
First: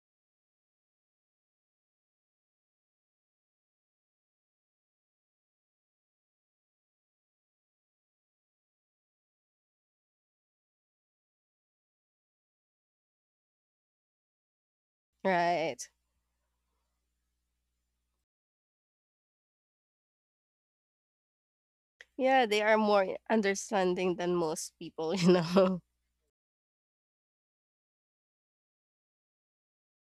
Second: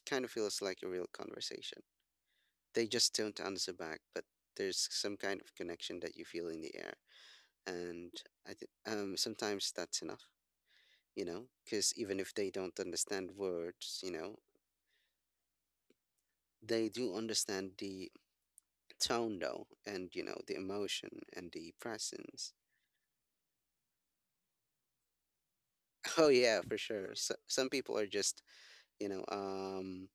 A: kind of feels like a real conversation. They just don't answer back, but there's some kind of connection that you feel in the air. And I think, sometimes that's enough, because even if they don't understand words,
B: right?
A: they do understand the tone though, and the emotion and the
B: Yeah,
A: presence.
B: they are more understanding than most people, you know.
A: Oh yeah, for sure. So, some people you know um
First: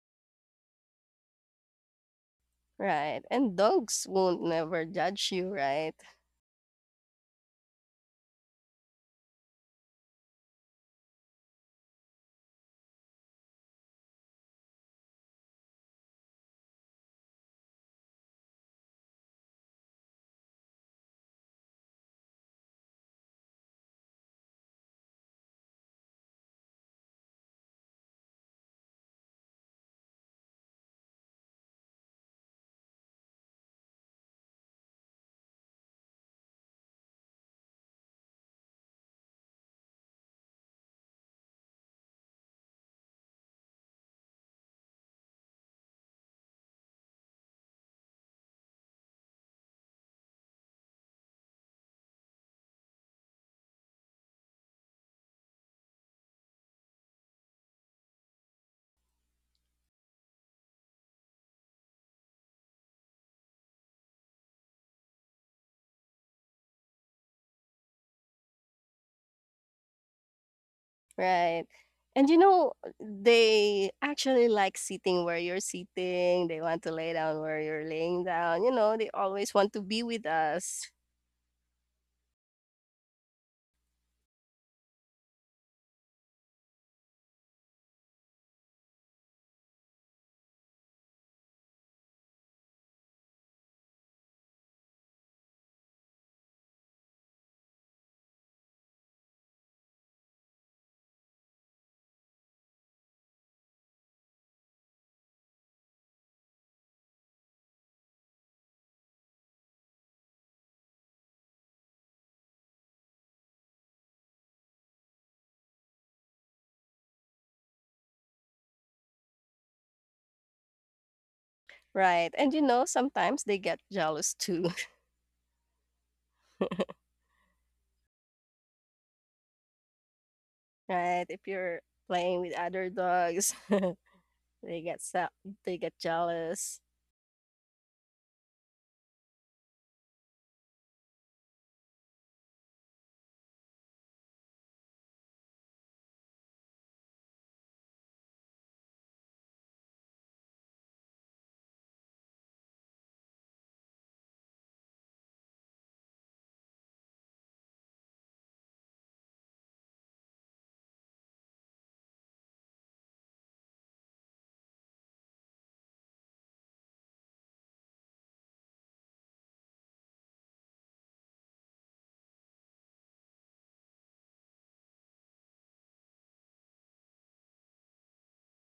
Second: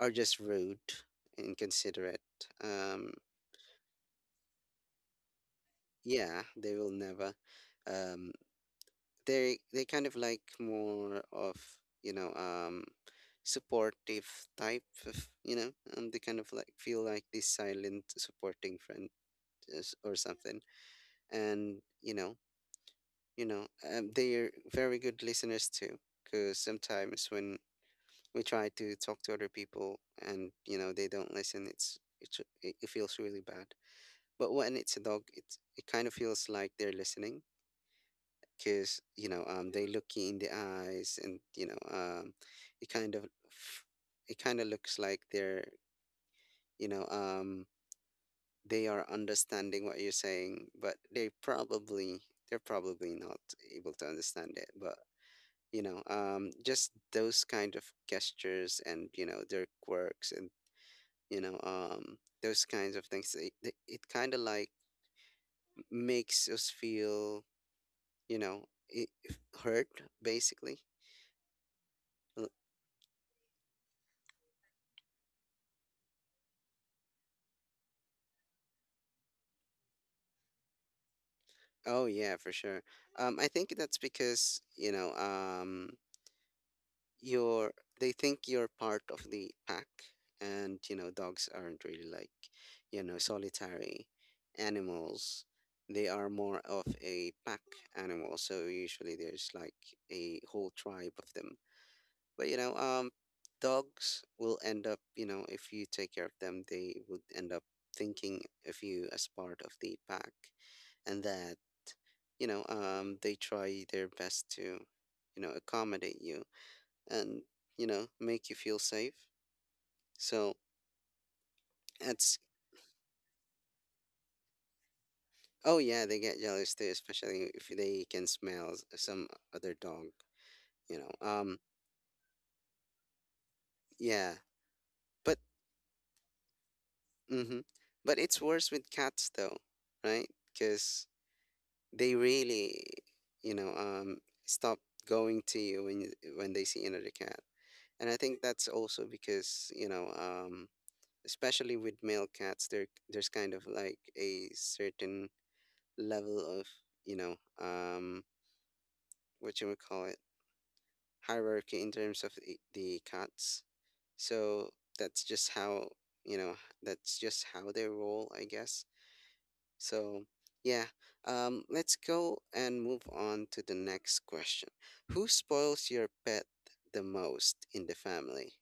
A: are just rude, inconsiderate. um
B: Right. And dogs won't never judge you, right?
A: yeah, they will never. um they kind of like more of, you know um supportive, type of, they kind of like feel like this silent supporting friend, or something. And you know they're very good listeners too, because sometimes when we try to talk to other people and, they don't listen, it feels really bad. But when it's a dog, it kind of feels like they're listening, because, they look you in the eyes, and, it kind of f- it kind of looks like they're, you know um they are understanding what you're saying. But they're probably not able to understand it. But, just those kind of gestures, and, their quirks, and, you know um those kinds of things, kind of like makes us feel, it hurt basically.
B: Right. And you
A: L-
B: know, they actually like sitting where you're sitting. They want to lay down where you're laying down. You know, they always want to be with us.
A: oh yeah, for sure. I think that's because, you're — they think you're part of the pack. And, dogs aren't really like, solitary animals. They are more of a pack animal, so usually there's like a whole tribe of them. But, dogs will end up, if you take care of them, they would end up thinking of you as part of the pack. And that, they try their best to, accommodate you and, make you feel safe, so.
B: Right.
A: That's
B: And you know, sometimes they get jealous too,
A: Oh yeah, they get jealous too, especially if they can smell some other dog. you
B: right?
A: know
B: If
A: um
B: you're playing with other dogs,
A: yeah,
B: they get
A: but,
B: they get jealous.
A: mm-hmm. But it's worse with cats though, right? Because they really, you know um stop going to you when they see another cat. And I think that's also because, especially with male cats, there's kind of like a certain level of, you know um what you would call it, hierarchy in terms of the cats, so. that's just how you know that's just how they roll, I guess. So, yeah. Let's go and move on to the next question: who spoils your pet the most in the family?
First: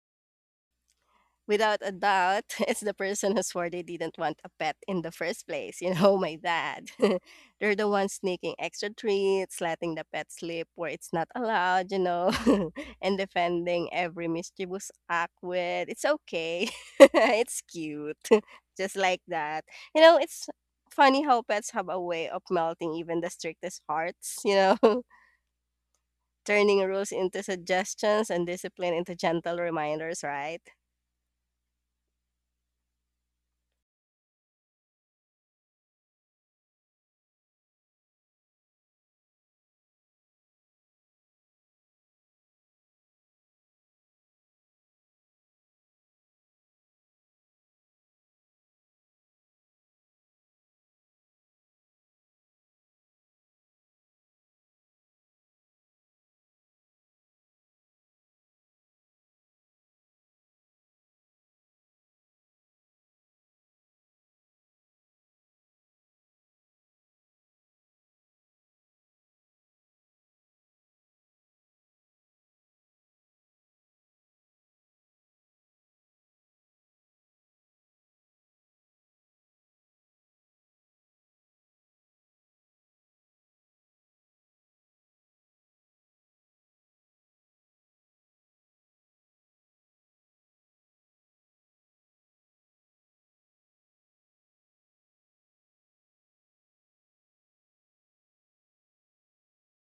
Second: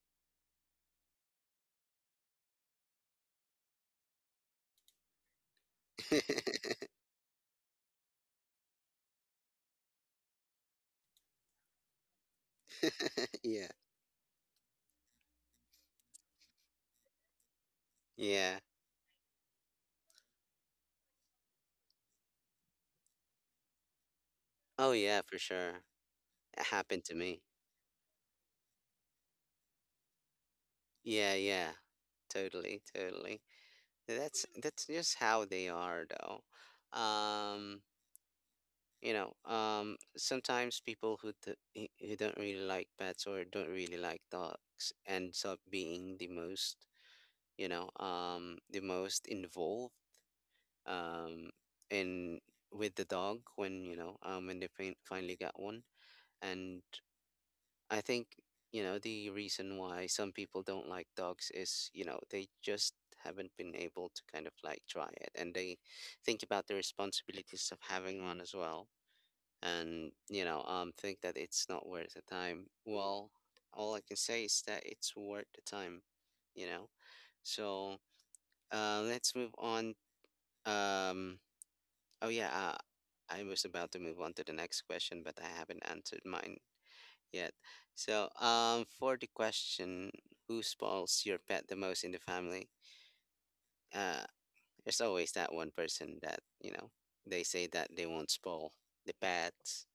B: Without a doubt, it's the person who swore they didn't want a pet in the first place. You know, my dad. They're the ones sneaking extra treats, letting the pet sleep where it's not allowed, you know, and
A: Yeah,
B: defending every mischievous act with, it's okay, it's cute,
A: yeah.
B: just like that. You know, it's funny how pets have a way of melting even the strictest hearts, you know,
A: Oh yeah, for sure. It
B: turning
A: happened
B: rules
A: to me.
B: into suggestions and discipline into gentle reminders, right?
A: Yeah, yeah. Totally, totally. That's just how they are though. um Sometimes people who d- who don't really like pets, or don't really like dogs, ends up being the most involved, um in with the dog, when you know when they finally got one and. I think, the reason why some people don't like dogs is, they just haven't been able to kind of like try it. And they think about the responsibilities of having one as well. And, think that it's not worth the time. Well, all I can say is that it's worth the time, you know? So, let's move on. Um, oh, yeah. I was about to move on to the next question, but I haven't answered mine yet. So, for the question: who spoils your pet the most in the family? Uh, there's always that one person that, they say that they won't spoil the pets,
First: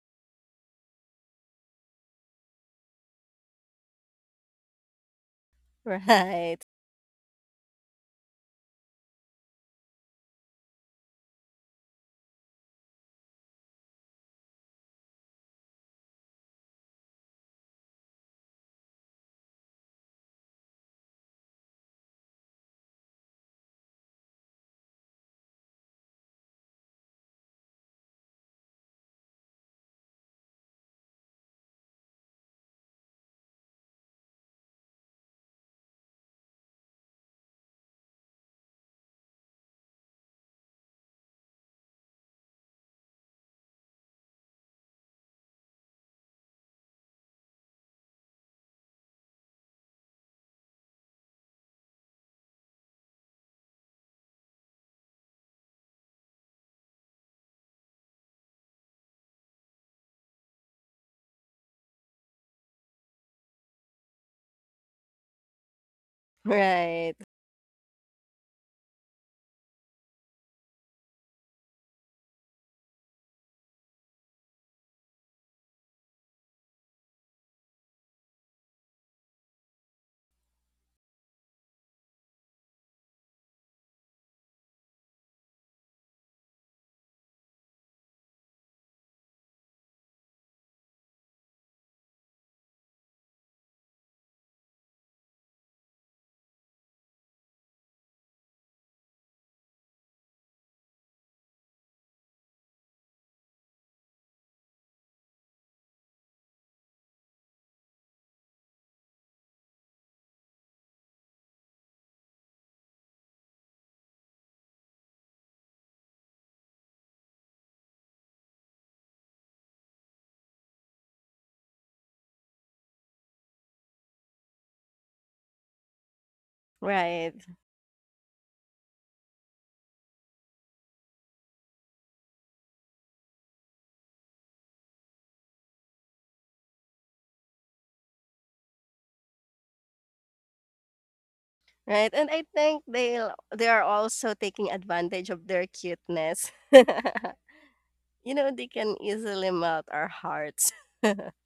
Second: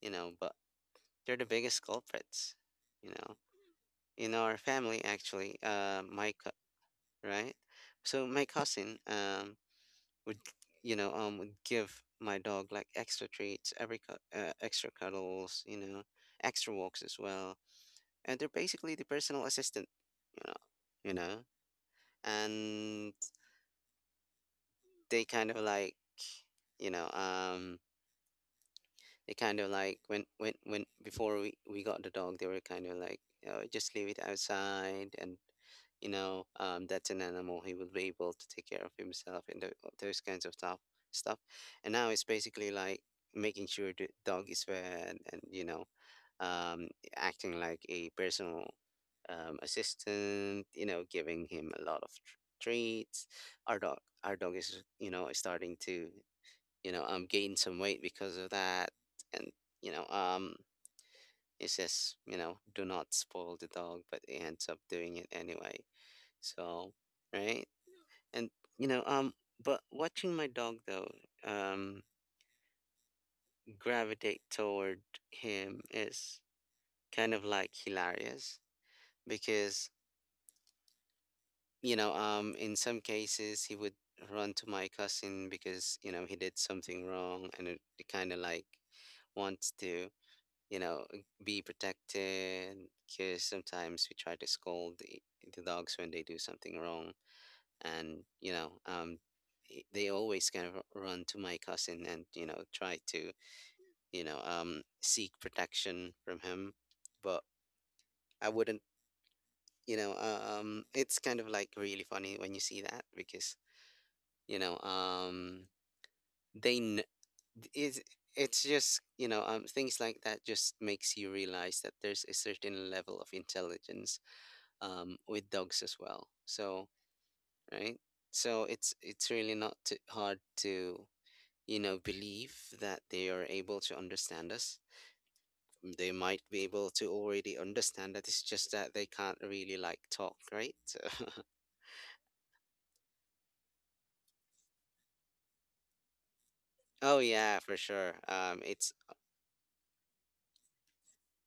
A: but they're the biggest culprits, you know. In our family, actually,
B: Right.
A: right? So my cousin, would, would give my dog like extra treats, extra cuddles, extra walks as well, and they're basically the personal assistant, you know, you know, and they kind of like, you know, um, they kind of like when before we got the dog, they were kind of like, oh, just leave it outside. And, that's an animal. He will be able to take care of himself, and those kinds of stuff. And now it's basically like making sure the dog is fed, and, um, acting like a personal, assistant, giving him a lot of treats. Our dog, our dog is, starting to, gain some weight because of that, and, you know, um, it says, do not spoil the dog, but he ends up doing it anyway. So.
B: Right,
A: Right. And, you know, um, but watching my dog though, um, gravitate toward him is kind of like hilarious, because, in some cases, he would run to my cousin because, he did something wrong, and it kind of like wants to, you know, be protected, because sometimes we try to scold the dogs when they do something wrong. And, they always kind of run to my cousin and, try to, seek protection from him. But I wouldn't, you know, it's kind of like really funny when you see that, because, you know um they kn- it's it's just, things like that just makes you realize that there's a certain level of intelligence, with dogs as well, so.
B: right,
A: Right. So it's really not too hard to, believe that they are able to understand us. They might be able to already understand that, it's just that they can't really like talk, right? So,
B: right. And I think they are also taking advantage of their cuteness.
A: oh yeah, for sure.
B: You know, they
A: It's
B: can easily melt our hearts.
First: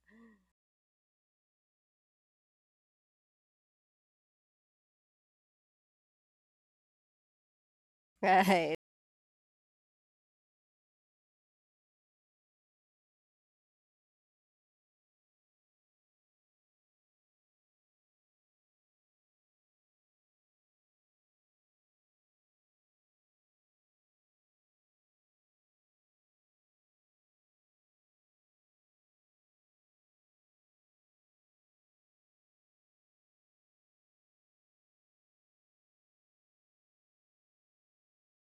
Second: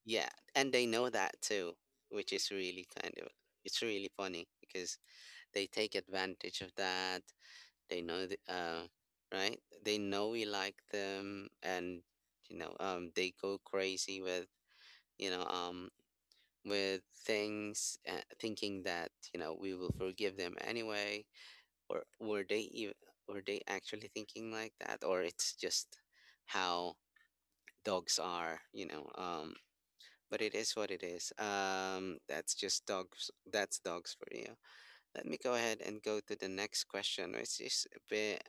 A: Yeah, and they know that too, which is really kind of, it's really funny, because they take advantage of that. They know
B: Right.
A: right? They know we like them, and, they go crazy, you know um with things, thinking that, we will forgive them anyway. Or were they actually thinking like that, or it's just how dogs are, but it is what it is. That's just dogs. That's dogs for you. Let me go ahead and go to the next question, which is a bit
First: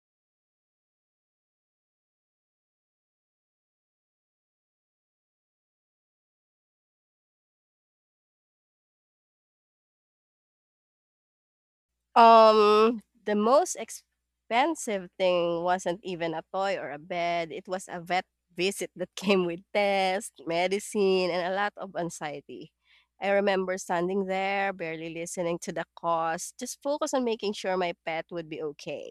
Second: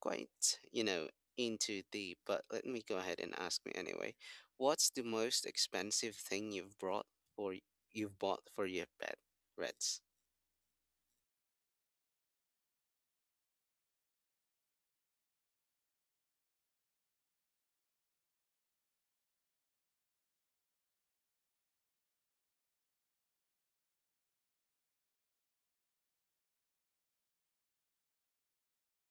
A: quite, into deep. But let me go ahead and ask me anyway. What's the most expensive thing you've brought or you've bought for your pet, Reds?
B: The most expensive thing wasn't even a toy or a bed. It was a vet visit that came with tests, medicine, and a lot of anxiety. I remember standing there, barely listening to the cost, just focus on making sure my pet would be okay.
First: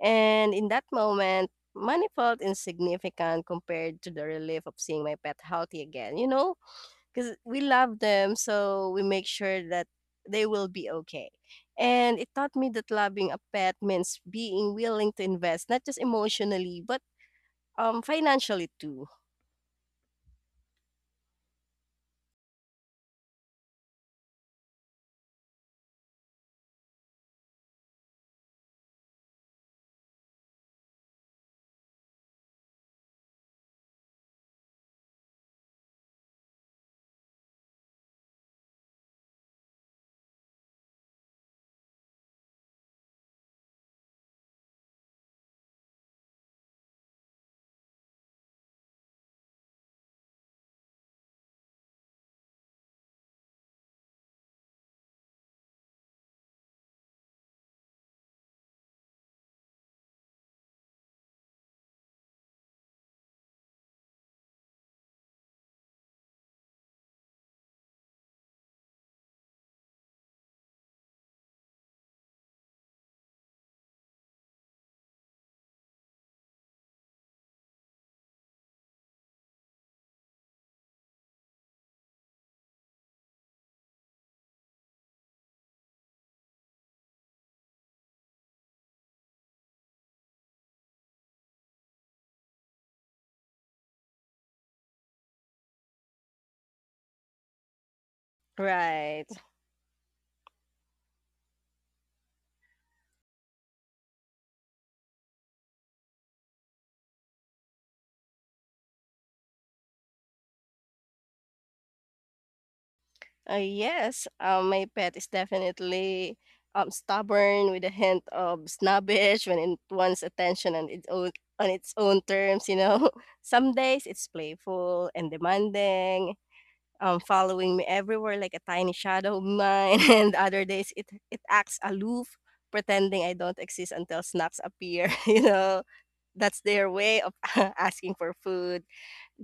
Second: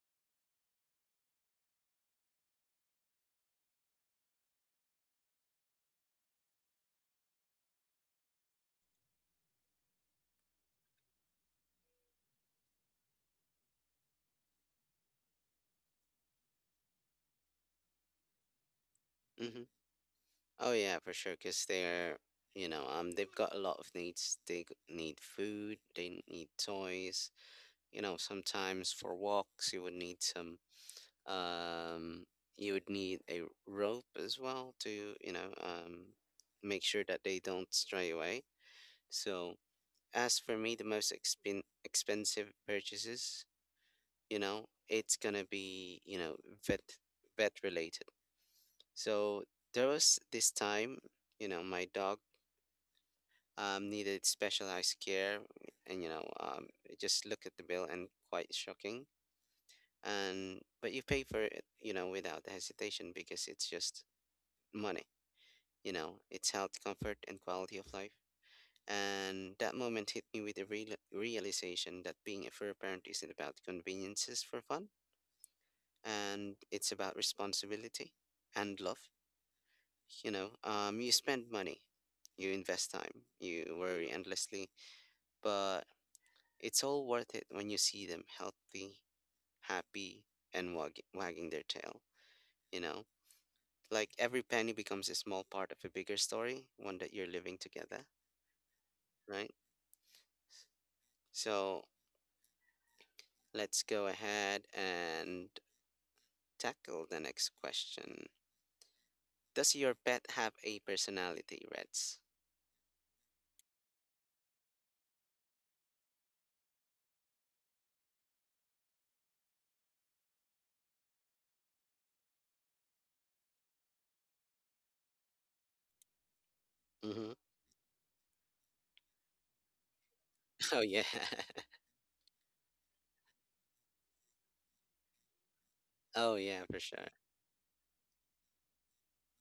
B: And in that moment, money felt insignificant compared to the relief of seeing my pet healthy again, you know? Because we love them, so we make sure that they will be okay. And it taught me that loving a pet means being willing to invest, not just emotionally, but financially too.
A: Mm-hmm. Oh yeah, for sure. Cause they've got a lot of needs. They need food. They need toys. Sometimes for walks, you would need some. Um, you would need a rope as well to, make sure that they don't stray away. So, as for me, the most expensive purchases, it's gonna be, vet vet related. So, there was this time, my dog needed specialized care, and, just look at the bill, and quite shocking. And but you pay for it, without hesitation, because it's just money, its health, comfort, and quality of life. And that moment hit me with the realization that being a fur parent isn't about conveniences for fun, and it's about responsibility and love. You spend money, you invest time, you worry endlessly, but it's all worth it when you see them healthy, happy, and wagging their tail. You know, like every penny becomes a small part of a bigger story, one that you're living together,
B: Right.
A: right? So, let's go ahead and tackle the next question. Does your pet have a personality, Reds?
B: Yes, my pet is definitely stubborn with a hint of snobbish when it wants attention on its own terms. You know, some days it's playful and demanding,
A: Mm-hmm.
B: following me everywhere like a tiny shadow of mine, and other
A: Oh
B: days
A: yeah.
B: it acts aloof, pretending I don't exist until snacks appear. You know,
A: Oh
B: that's
A: yeah, for
B: their
A: sure.
B: way of asking for food.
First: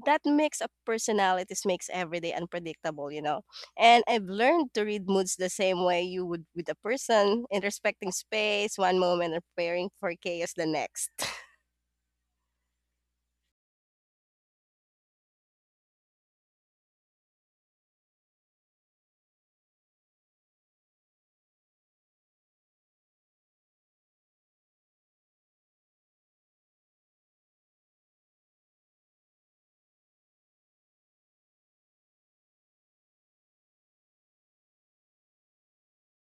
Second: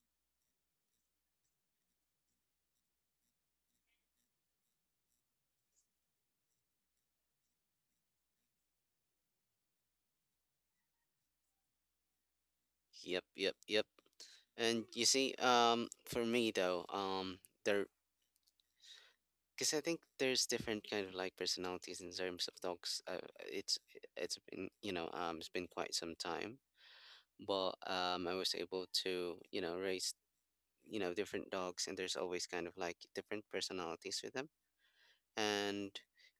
B: That mix of personalities makes every day unpredictable, you know. And I've learned to read moods the same way you would with a person in respecting space one moment and preparing for chaos the next.
A: Yep, yep, yep. And you see, for me though, there, because I think there's different kind of like personalities in terms of dogs. It's been it's been quite some time, but I was able to raise different dogs, and there's always kind of like different personalities with them and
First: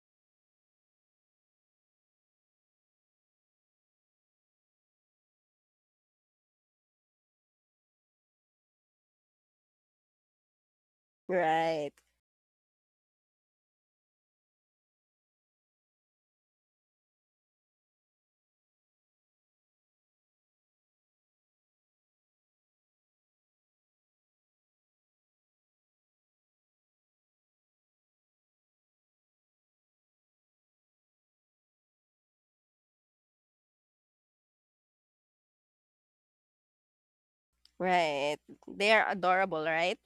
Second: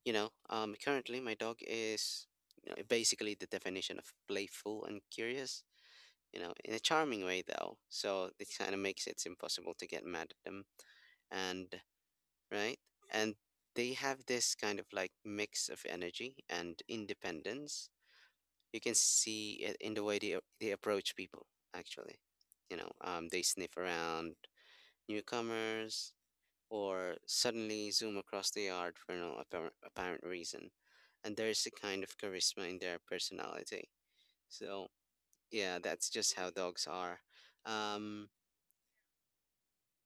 A: currently my dog is, you know, basically the definition of playful and curious, you know, in a charming way though, so it kind of makes it impossible to get mad at them. And
B: Right.
A: right, and they have this kind of like mix of energy and independence. You can see it in the way they approach people actually. They sniff around newcomers or suddenly zoom across the yard for no apparent reason. And there's a kind of charisma in their personality. So, yeah, that's just how dogs are. Um,
B: Right. They are adorable, right?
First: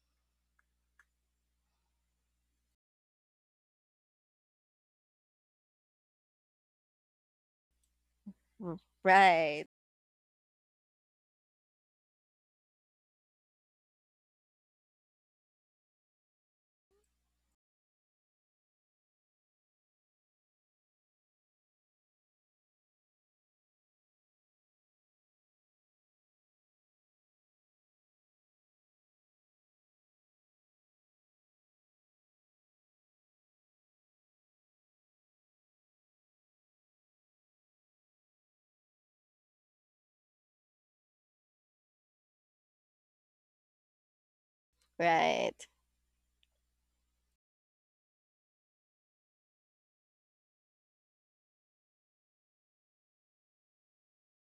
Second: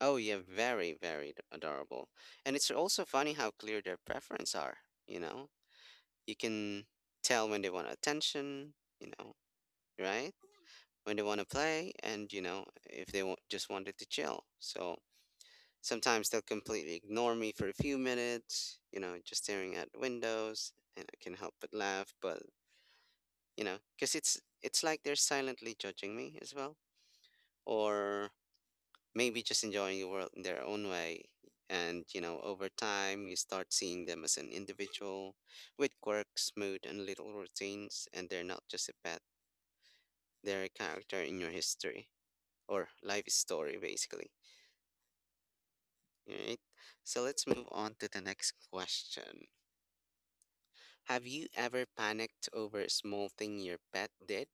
A: oh, yeah, very, very adorable. And it's also funny how clear their preference are, you know? You can tell when they want attention,
B: Mm.
A: you know,
B: Right.
A: right? When they want to play, and, you know, if they want, just wanted to chill. So, sometimes they'll completely ignore me for a few minutes, you know, just staring at windows, and I can help but laugh, but because it's like they're silently judging me as well, or maybe just enjoying the world in their own way. And you know, over time, you start seeing them as an individual with quirks, mood, and little routines, and they're not just a pet; they're a character in your history or life story, basically.
B: Right.
A: All right. So let's move on to the next question. Have you ever panicked over a small thing your pet did?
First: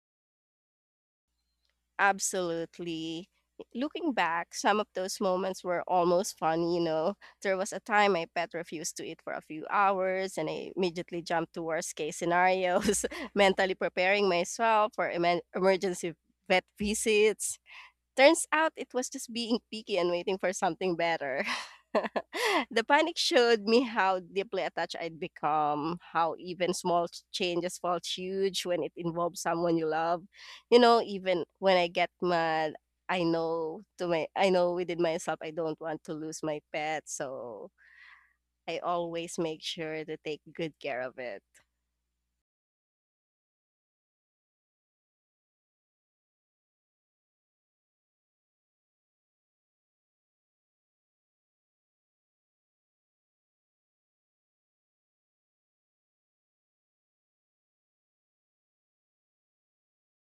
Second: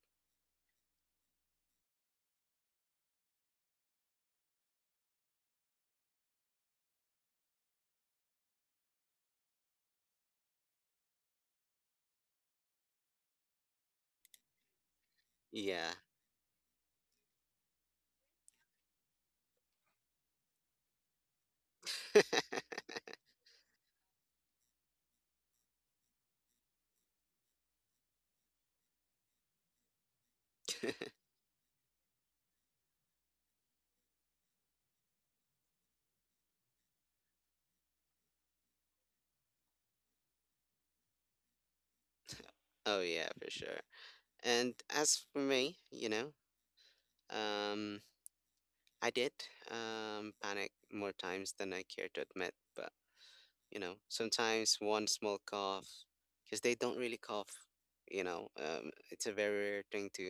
B: Absolutely. Looking back, some of those moments were almost funny, you know. There was a time my pet refused to eat for a few hours and I immediately jumped to worst case scenarios, mentally preparing myself for
A: Yeah.
B: emergency vet visits. Turns out it was just being picky and waiting for something better. The panic showed me how deeply attached I'd become, how even small changes felt huge when it involved someone you love. You know, even when I get mad, I know within myself I don't want to lose my pet, so I always make sure to take good care of it.
A: oh yeah, for sure. And as for me, you know, um I did panic more times than I care to admit, but you know, sometimes one small cough, cuz they don't really cough, you know. It's a very rare thing to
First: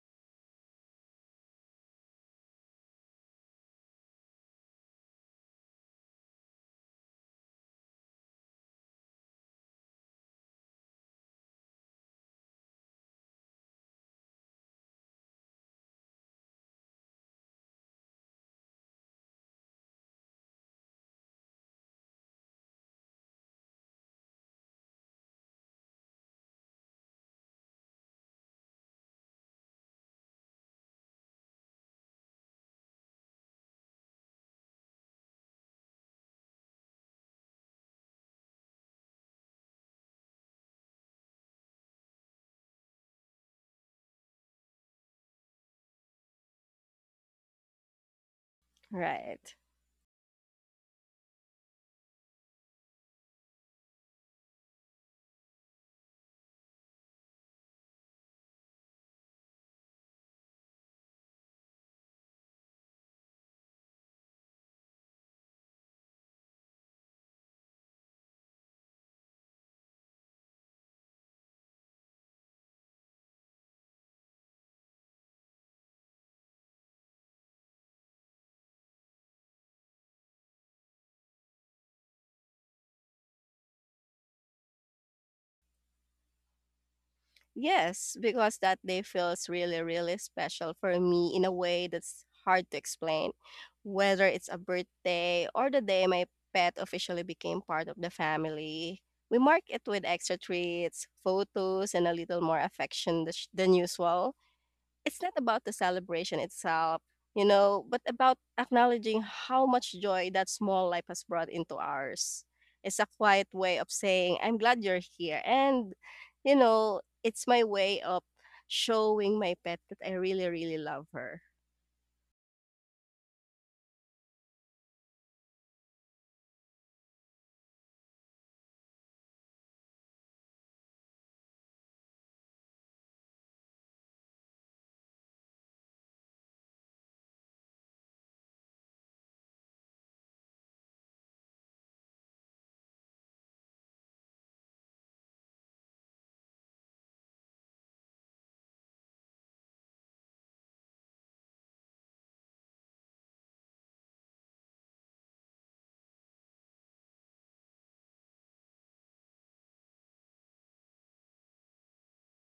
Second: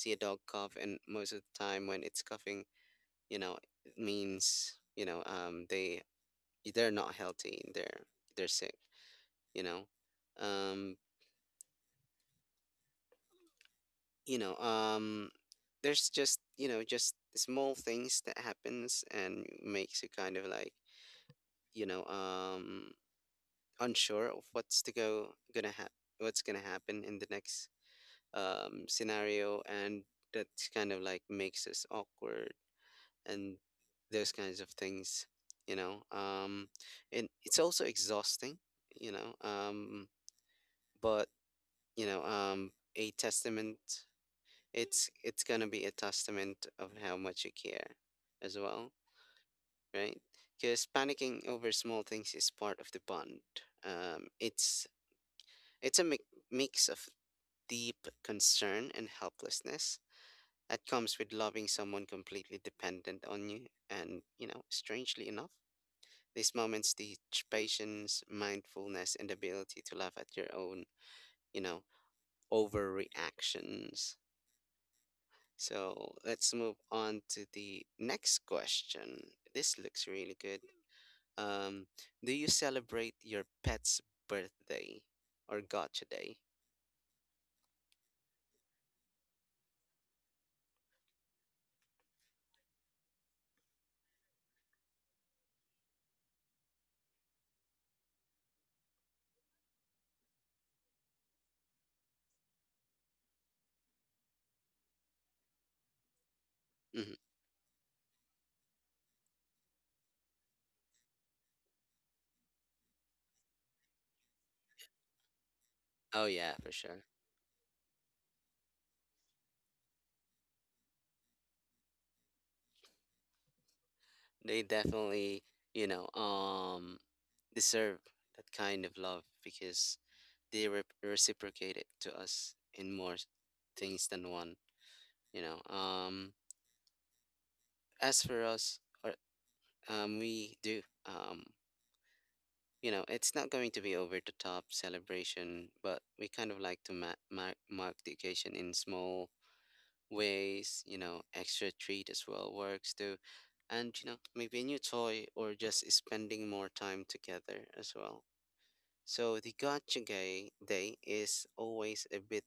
A: see a dog cough, and most of the time when it's coughing, you know, it means, they they're not healthy, they're sick. you know um you know um there's just, you know, just small things that happens and makes you kind of like, you know um unsure of what's gonna happen in the next scenario, and that's kind of like makes us awkward and those kinds of things, you know um and it's also exhausting, you know um but you know a testament it's gonna be a testament of how much you care as well,
B: Right.
A: right? Because panicking over small things is part of the bond. Um it's it's a mi- mix of deep concern and helplessness that comes with loving someone completely dependent on you. And you know, strangely enough, these moments teach patience, mindfulness, and the ability to laugh at your own, you know, overreactions. So let's move on to the next question. This looks really good. Um, do you celebrate your pet's birthday or gotcha day?
B: Yes, because that day feels really, really special for me in a way that's hard to explain. Whether it's a birthday or the day my pet officially became part of the family, we mark it with extra treats, photos, and a little more affection than usual. It's not about the celebration itself,
A: Hmm.
B: you know, but about acknowledging how much joy that small life has brought into ours. It's a quiet way of saying, I'm glad you're here. And,
A: Oh yeah,
B: you
A: for
B: know,
A: sure.
B: it's my way of showing my pet that I really, really love her.
A: They definitely, you know, deserve that kind of love because they reciprocate it to us in more things than one. You know, as for us, or, we do, you know, it's not going to be over the top celebration, but we kind of like to mark the occasion in small ways. You know, extra treat as well works too, and you know, maybe a new toy or just spending more time together as well. So the gotcha guy day is always a bit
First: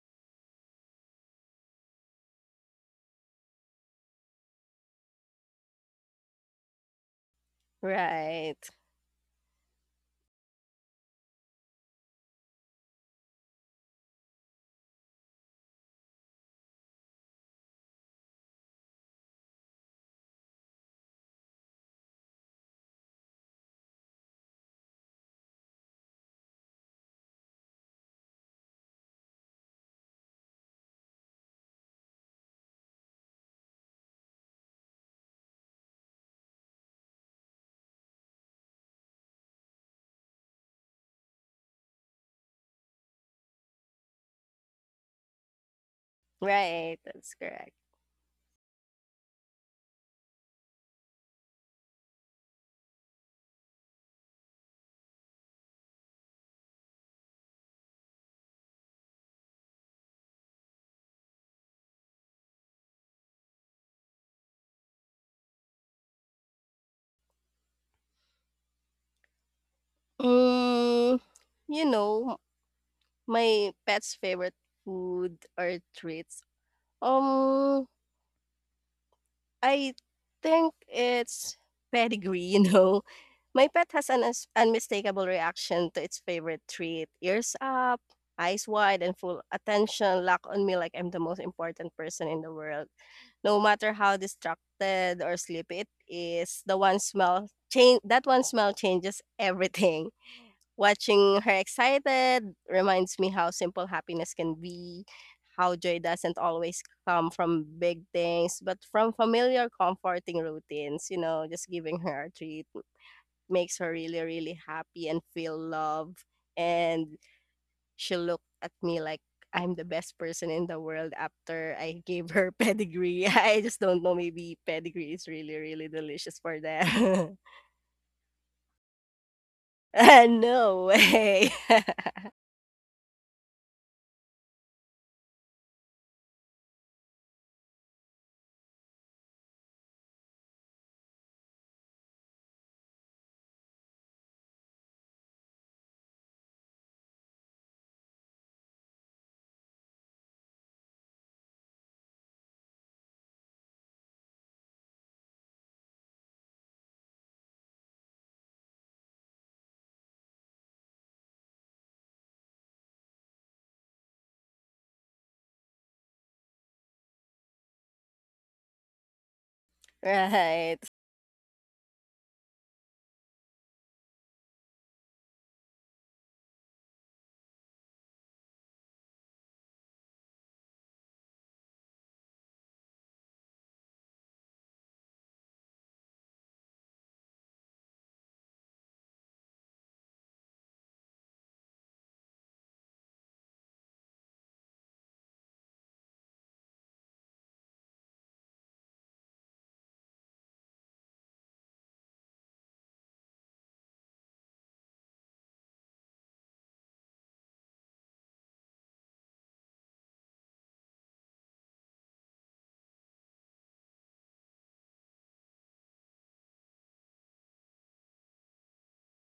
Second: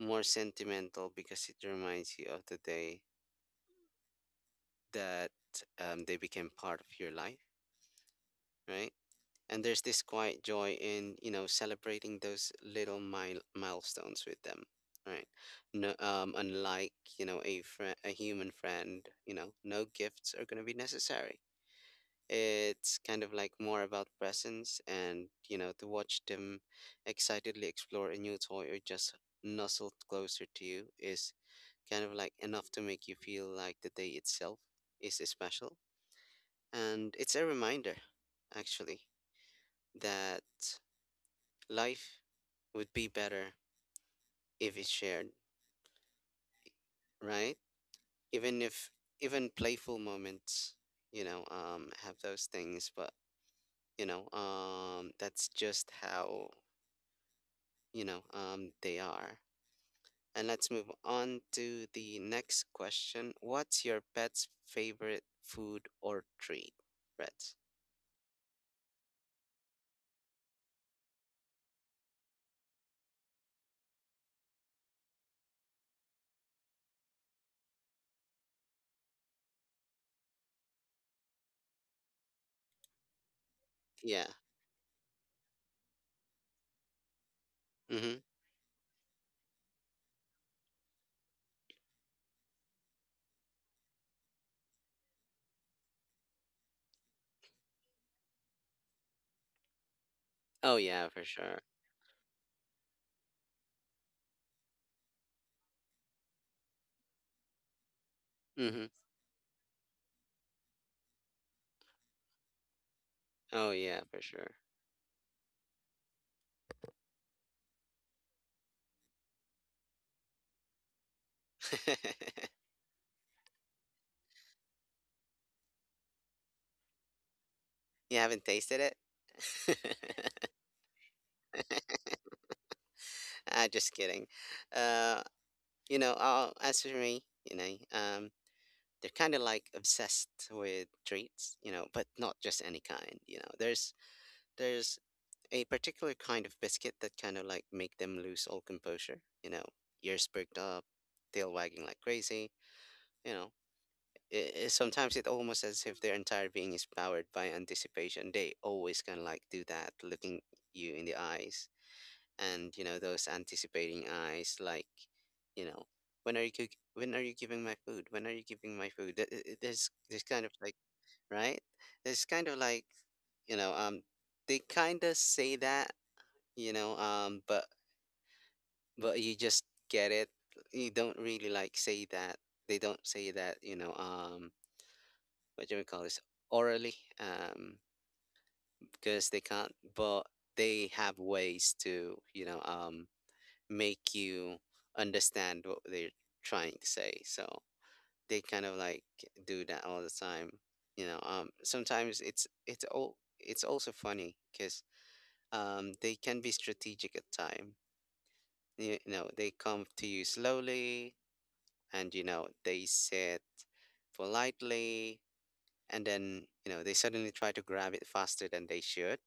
A: more sentimental because it reminds you of the day that, they became part of your life,
B: Right.
A: right? And there's this quiet joy in, you know, celebrating those little milestones with them, right? No, unlike you know a friend, a human friend, you know, no gifts are gonna be necessary. It's kind of like more about presence, and, you know, to watch them excitedly explore a new toy or just nuzzled closer to you is kind of like enough to make you feel like the day itself is special. And it's a reminder, actually, that life would be better if it's shared,
B: Right. That's
A: right?
B: correct.
A: Even if even playful moments, you know, have those things, but you know, that's just how, you know, they are. And let's move on to the next question. What's your pet's favorite food or treat, Brett?
B: Mm, you know, my pet's favorite food or treats. Um, I think it's pedigree, you know. My pet has an
A: Yeah.
B: us unmistakable reaction to its favorite treat, ears up,
A: Mm-hmm.
B: eyes wide, and full attention locked on me like I'm the most important person in the world. No matter how distracted or sleepy it is, the one smell change that one smell changes everything.
A: Oh yeah, for
B: Watching her
A: sure.
B: excited reminds me how simple happiness can be, how joy doesn't always come from big things, but
A: Mm-hmm.
B: from familiar comforting routines, you know, just giving her a treat
A: Oh
B: makes her
A: yeah,
B: really,
A: for sure.
B: really happy and feel love. And she looked at me like I'm the best person in the world after I gave her pedigree. I just don't know. Maybe pedigree is really, really delicious for that.
A: You haven't tasted it?
B: No way.
A: Ah, just kidding. Uh, you know, as for me, you know, um, they're kind of like obsessed with treats, you know, but not just any kind. You know, there's a particular kind of biscuit that kind of like make them lose all composure, you know, ears perked up, tail wagging like crazy, you know. I Sometimes it almost as if their entire being is powered by anticipation. They always kind of like do that, looking you in the eyes, and you know those anticipating eyes, like, you know, when are you giving my food? When are you giving my food? There's kind of like
B: Right.
A: right, there's kind of like, you know, um, they kind of say that, you know, um, but you just get it. You don't really like say that. They don't say that, you know, what do we call this? Orally, um, because they can't, but they have ways to, you know, make you understand what they're trying to say. So they kind of like do that all the time. You know, sometimes it's also funny because they can be strategic at time. You know, they come to you slowly, and you know they sit politely, and then you know they suddenly try to grab it faster than they should.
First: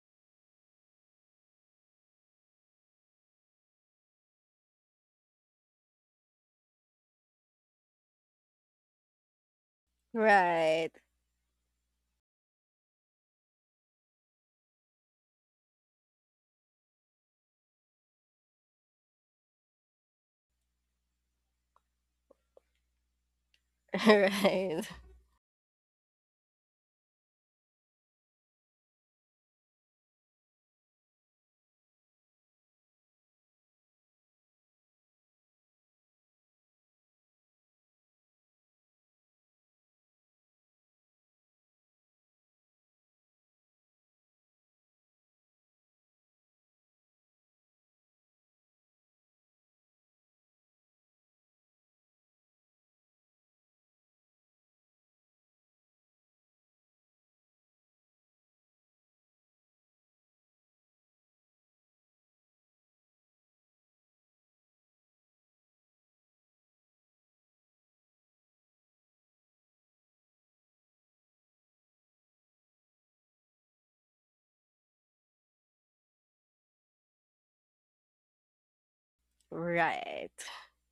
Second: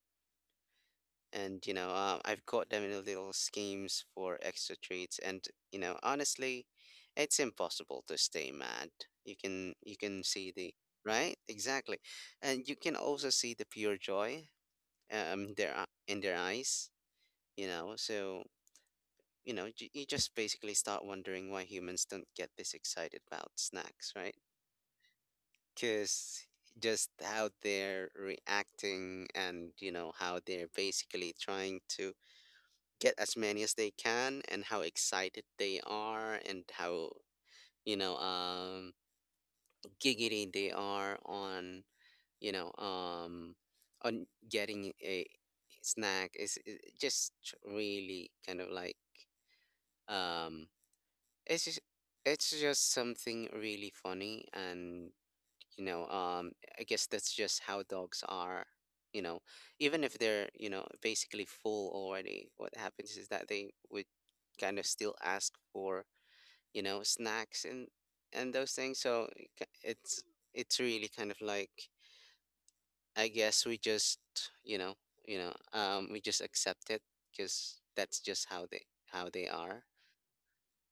A: And you know, I've caught them in little schemes for extra treats, and you know honestly, it's impossible to stay mad. You can see the
B: Right.
A: right exactly, and you can also see the pure joy, um, in their eyes, you know. So you know, you just basically start wondering why humans don't get this excited about snacks, right?
B: Right.
A: Cause just how they're reacting, and you know how they're basically trying to get as many as they can, and how excited they are, and how, you know, um, giggity they are on, you know, um, on getting a snack, is just really kind of like, um, it's just, it's just something really funny, and you know um, I guess that's just how dogs are, you know. Even if they're, you know, basically full already, what happens is that they would kind of still ask for, you know, snacks and those things. So it it's really kind of like, I guess we just, you know you know, we just accept it because that's just how they are.
B: Right.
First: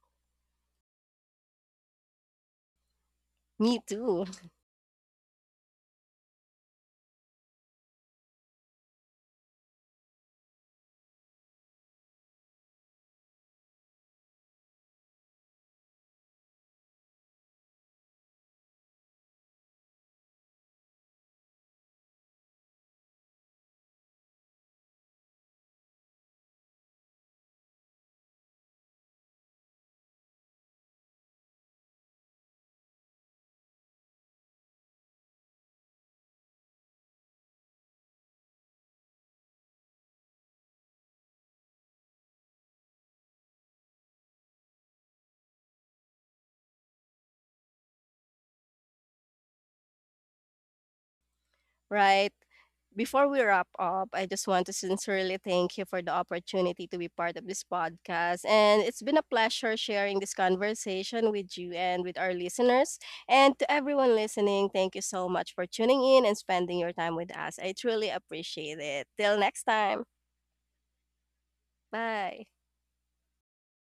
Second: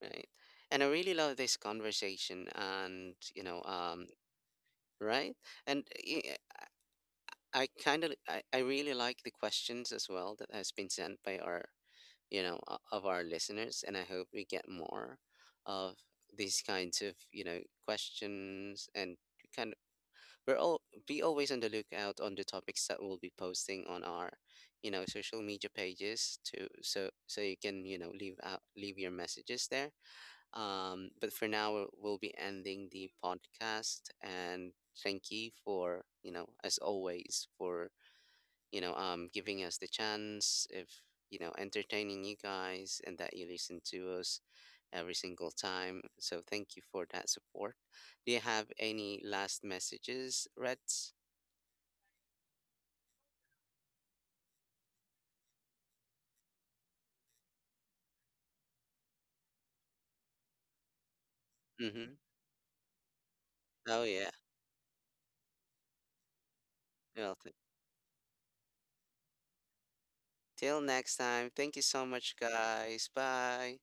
A: Right, and I really love this conversation, and you know
B: Me
A: um,
B: too.
A: right, and I kind of I really like the questions as well that has been sent by our, you know, of our listeners, and I hope we get more of these kinds of, you know, questions, and we kind of, we're all be always on the lookout on the topics that we'll be posting on our, you know, social media pages to, so so you can you know leave your messages there. Um, but for now, we'll be ending the podcast, and thank you for, you know, as always, for, you know, giving us the chance if, you know, entertaining you guys, and that you listen to us every single time. So thank you for that support. Do you have any last messages, Reds?
B: Right. Before we wrap up, I just want to sincerely thank you for the opportunity to be part of this podcast. And it's been a pleasure sharing this conversation with you and
A: Mm-hmm.
B: with our listeners. And to
A: Oh
B: everyone
A: yeah.
B: listening, thank you so much for tuning in and spending your time with
A: Well,
B: us. I truly appreciate it. Till next time.
A: till next time. Thank you so much,
B: Bye.
A: guys. Bye.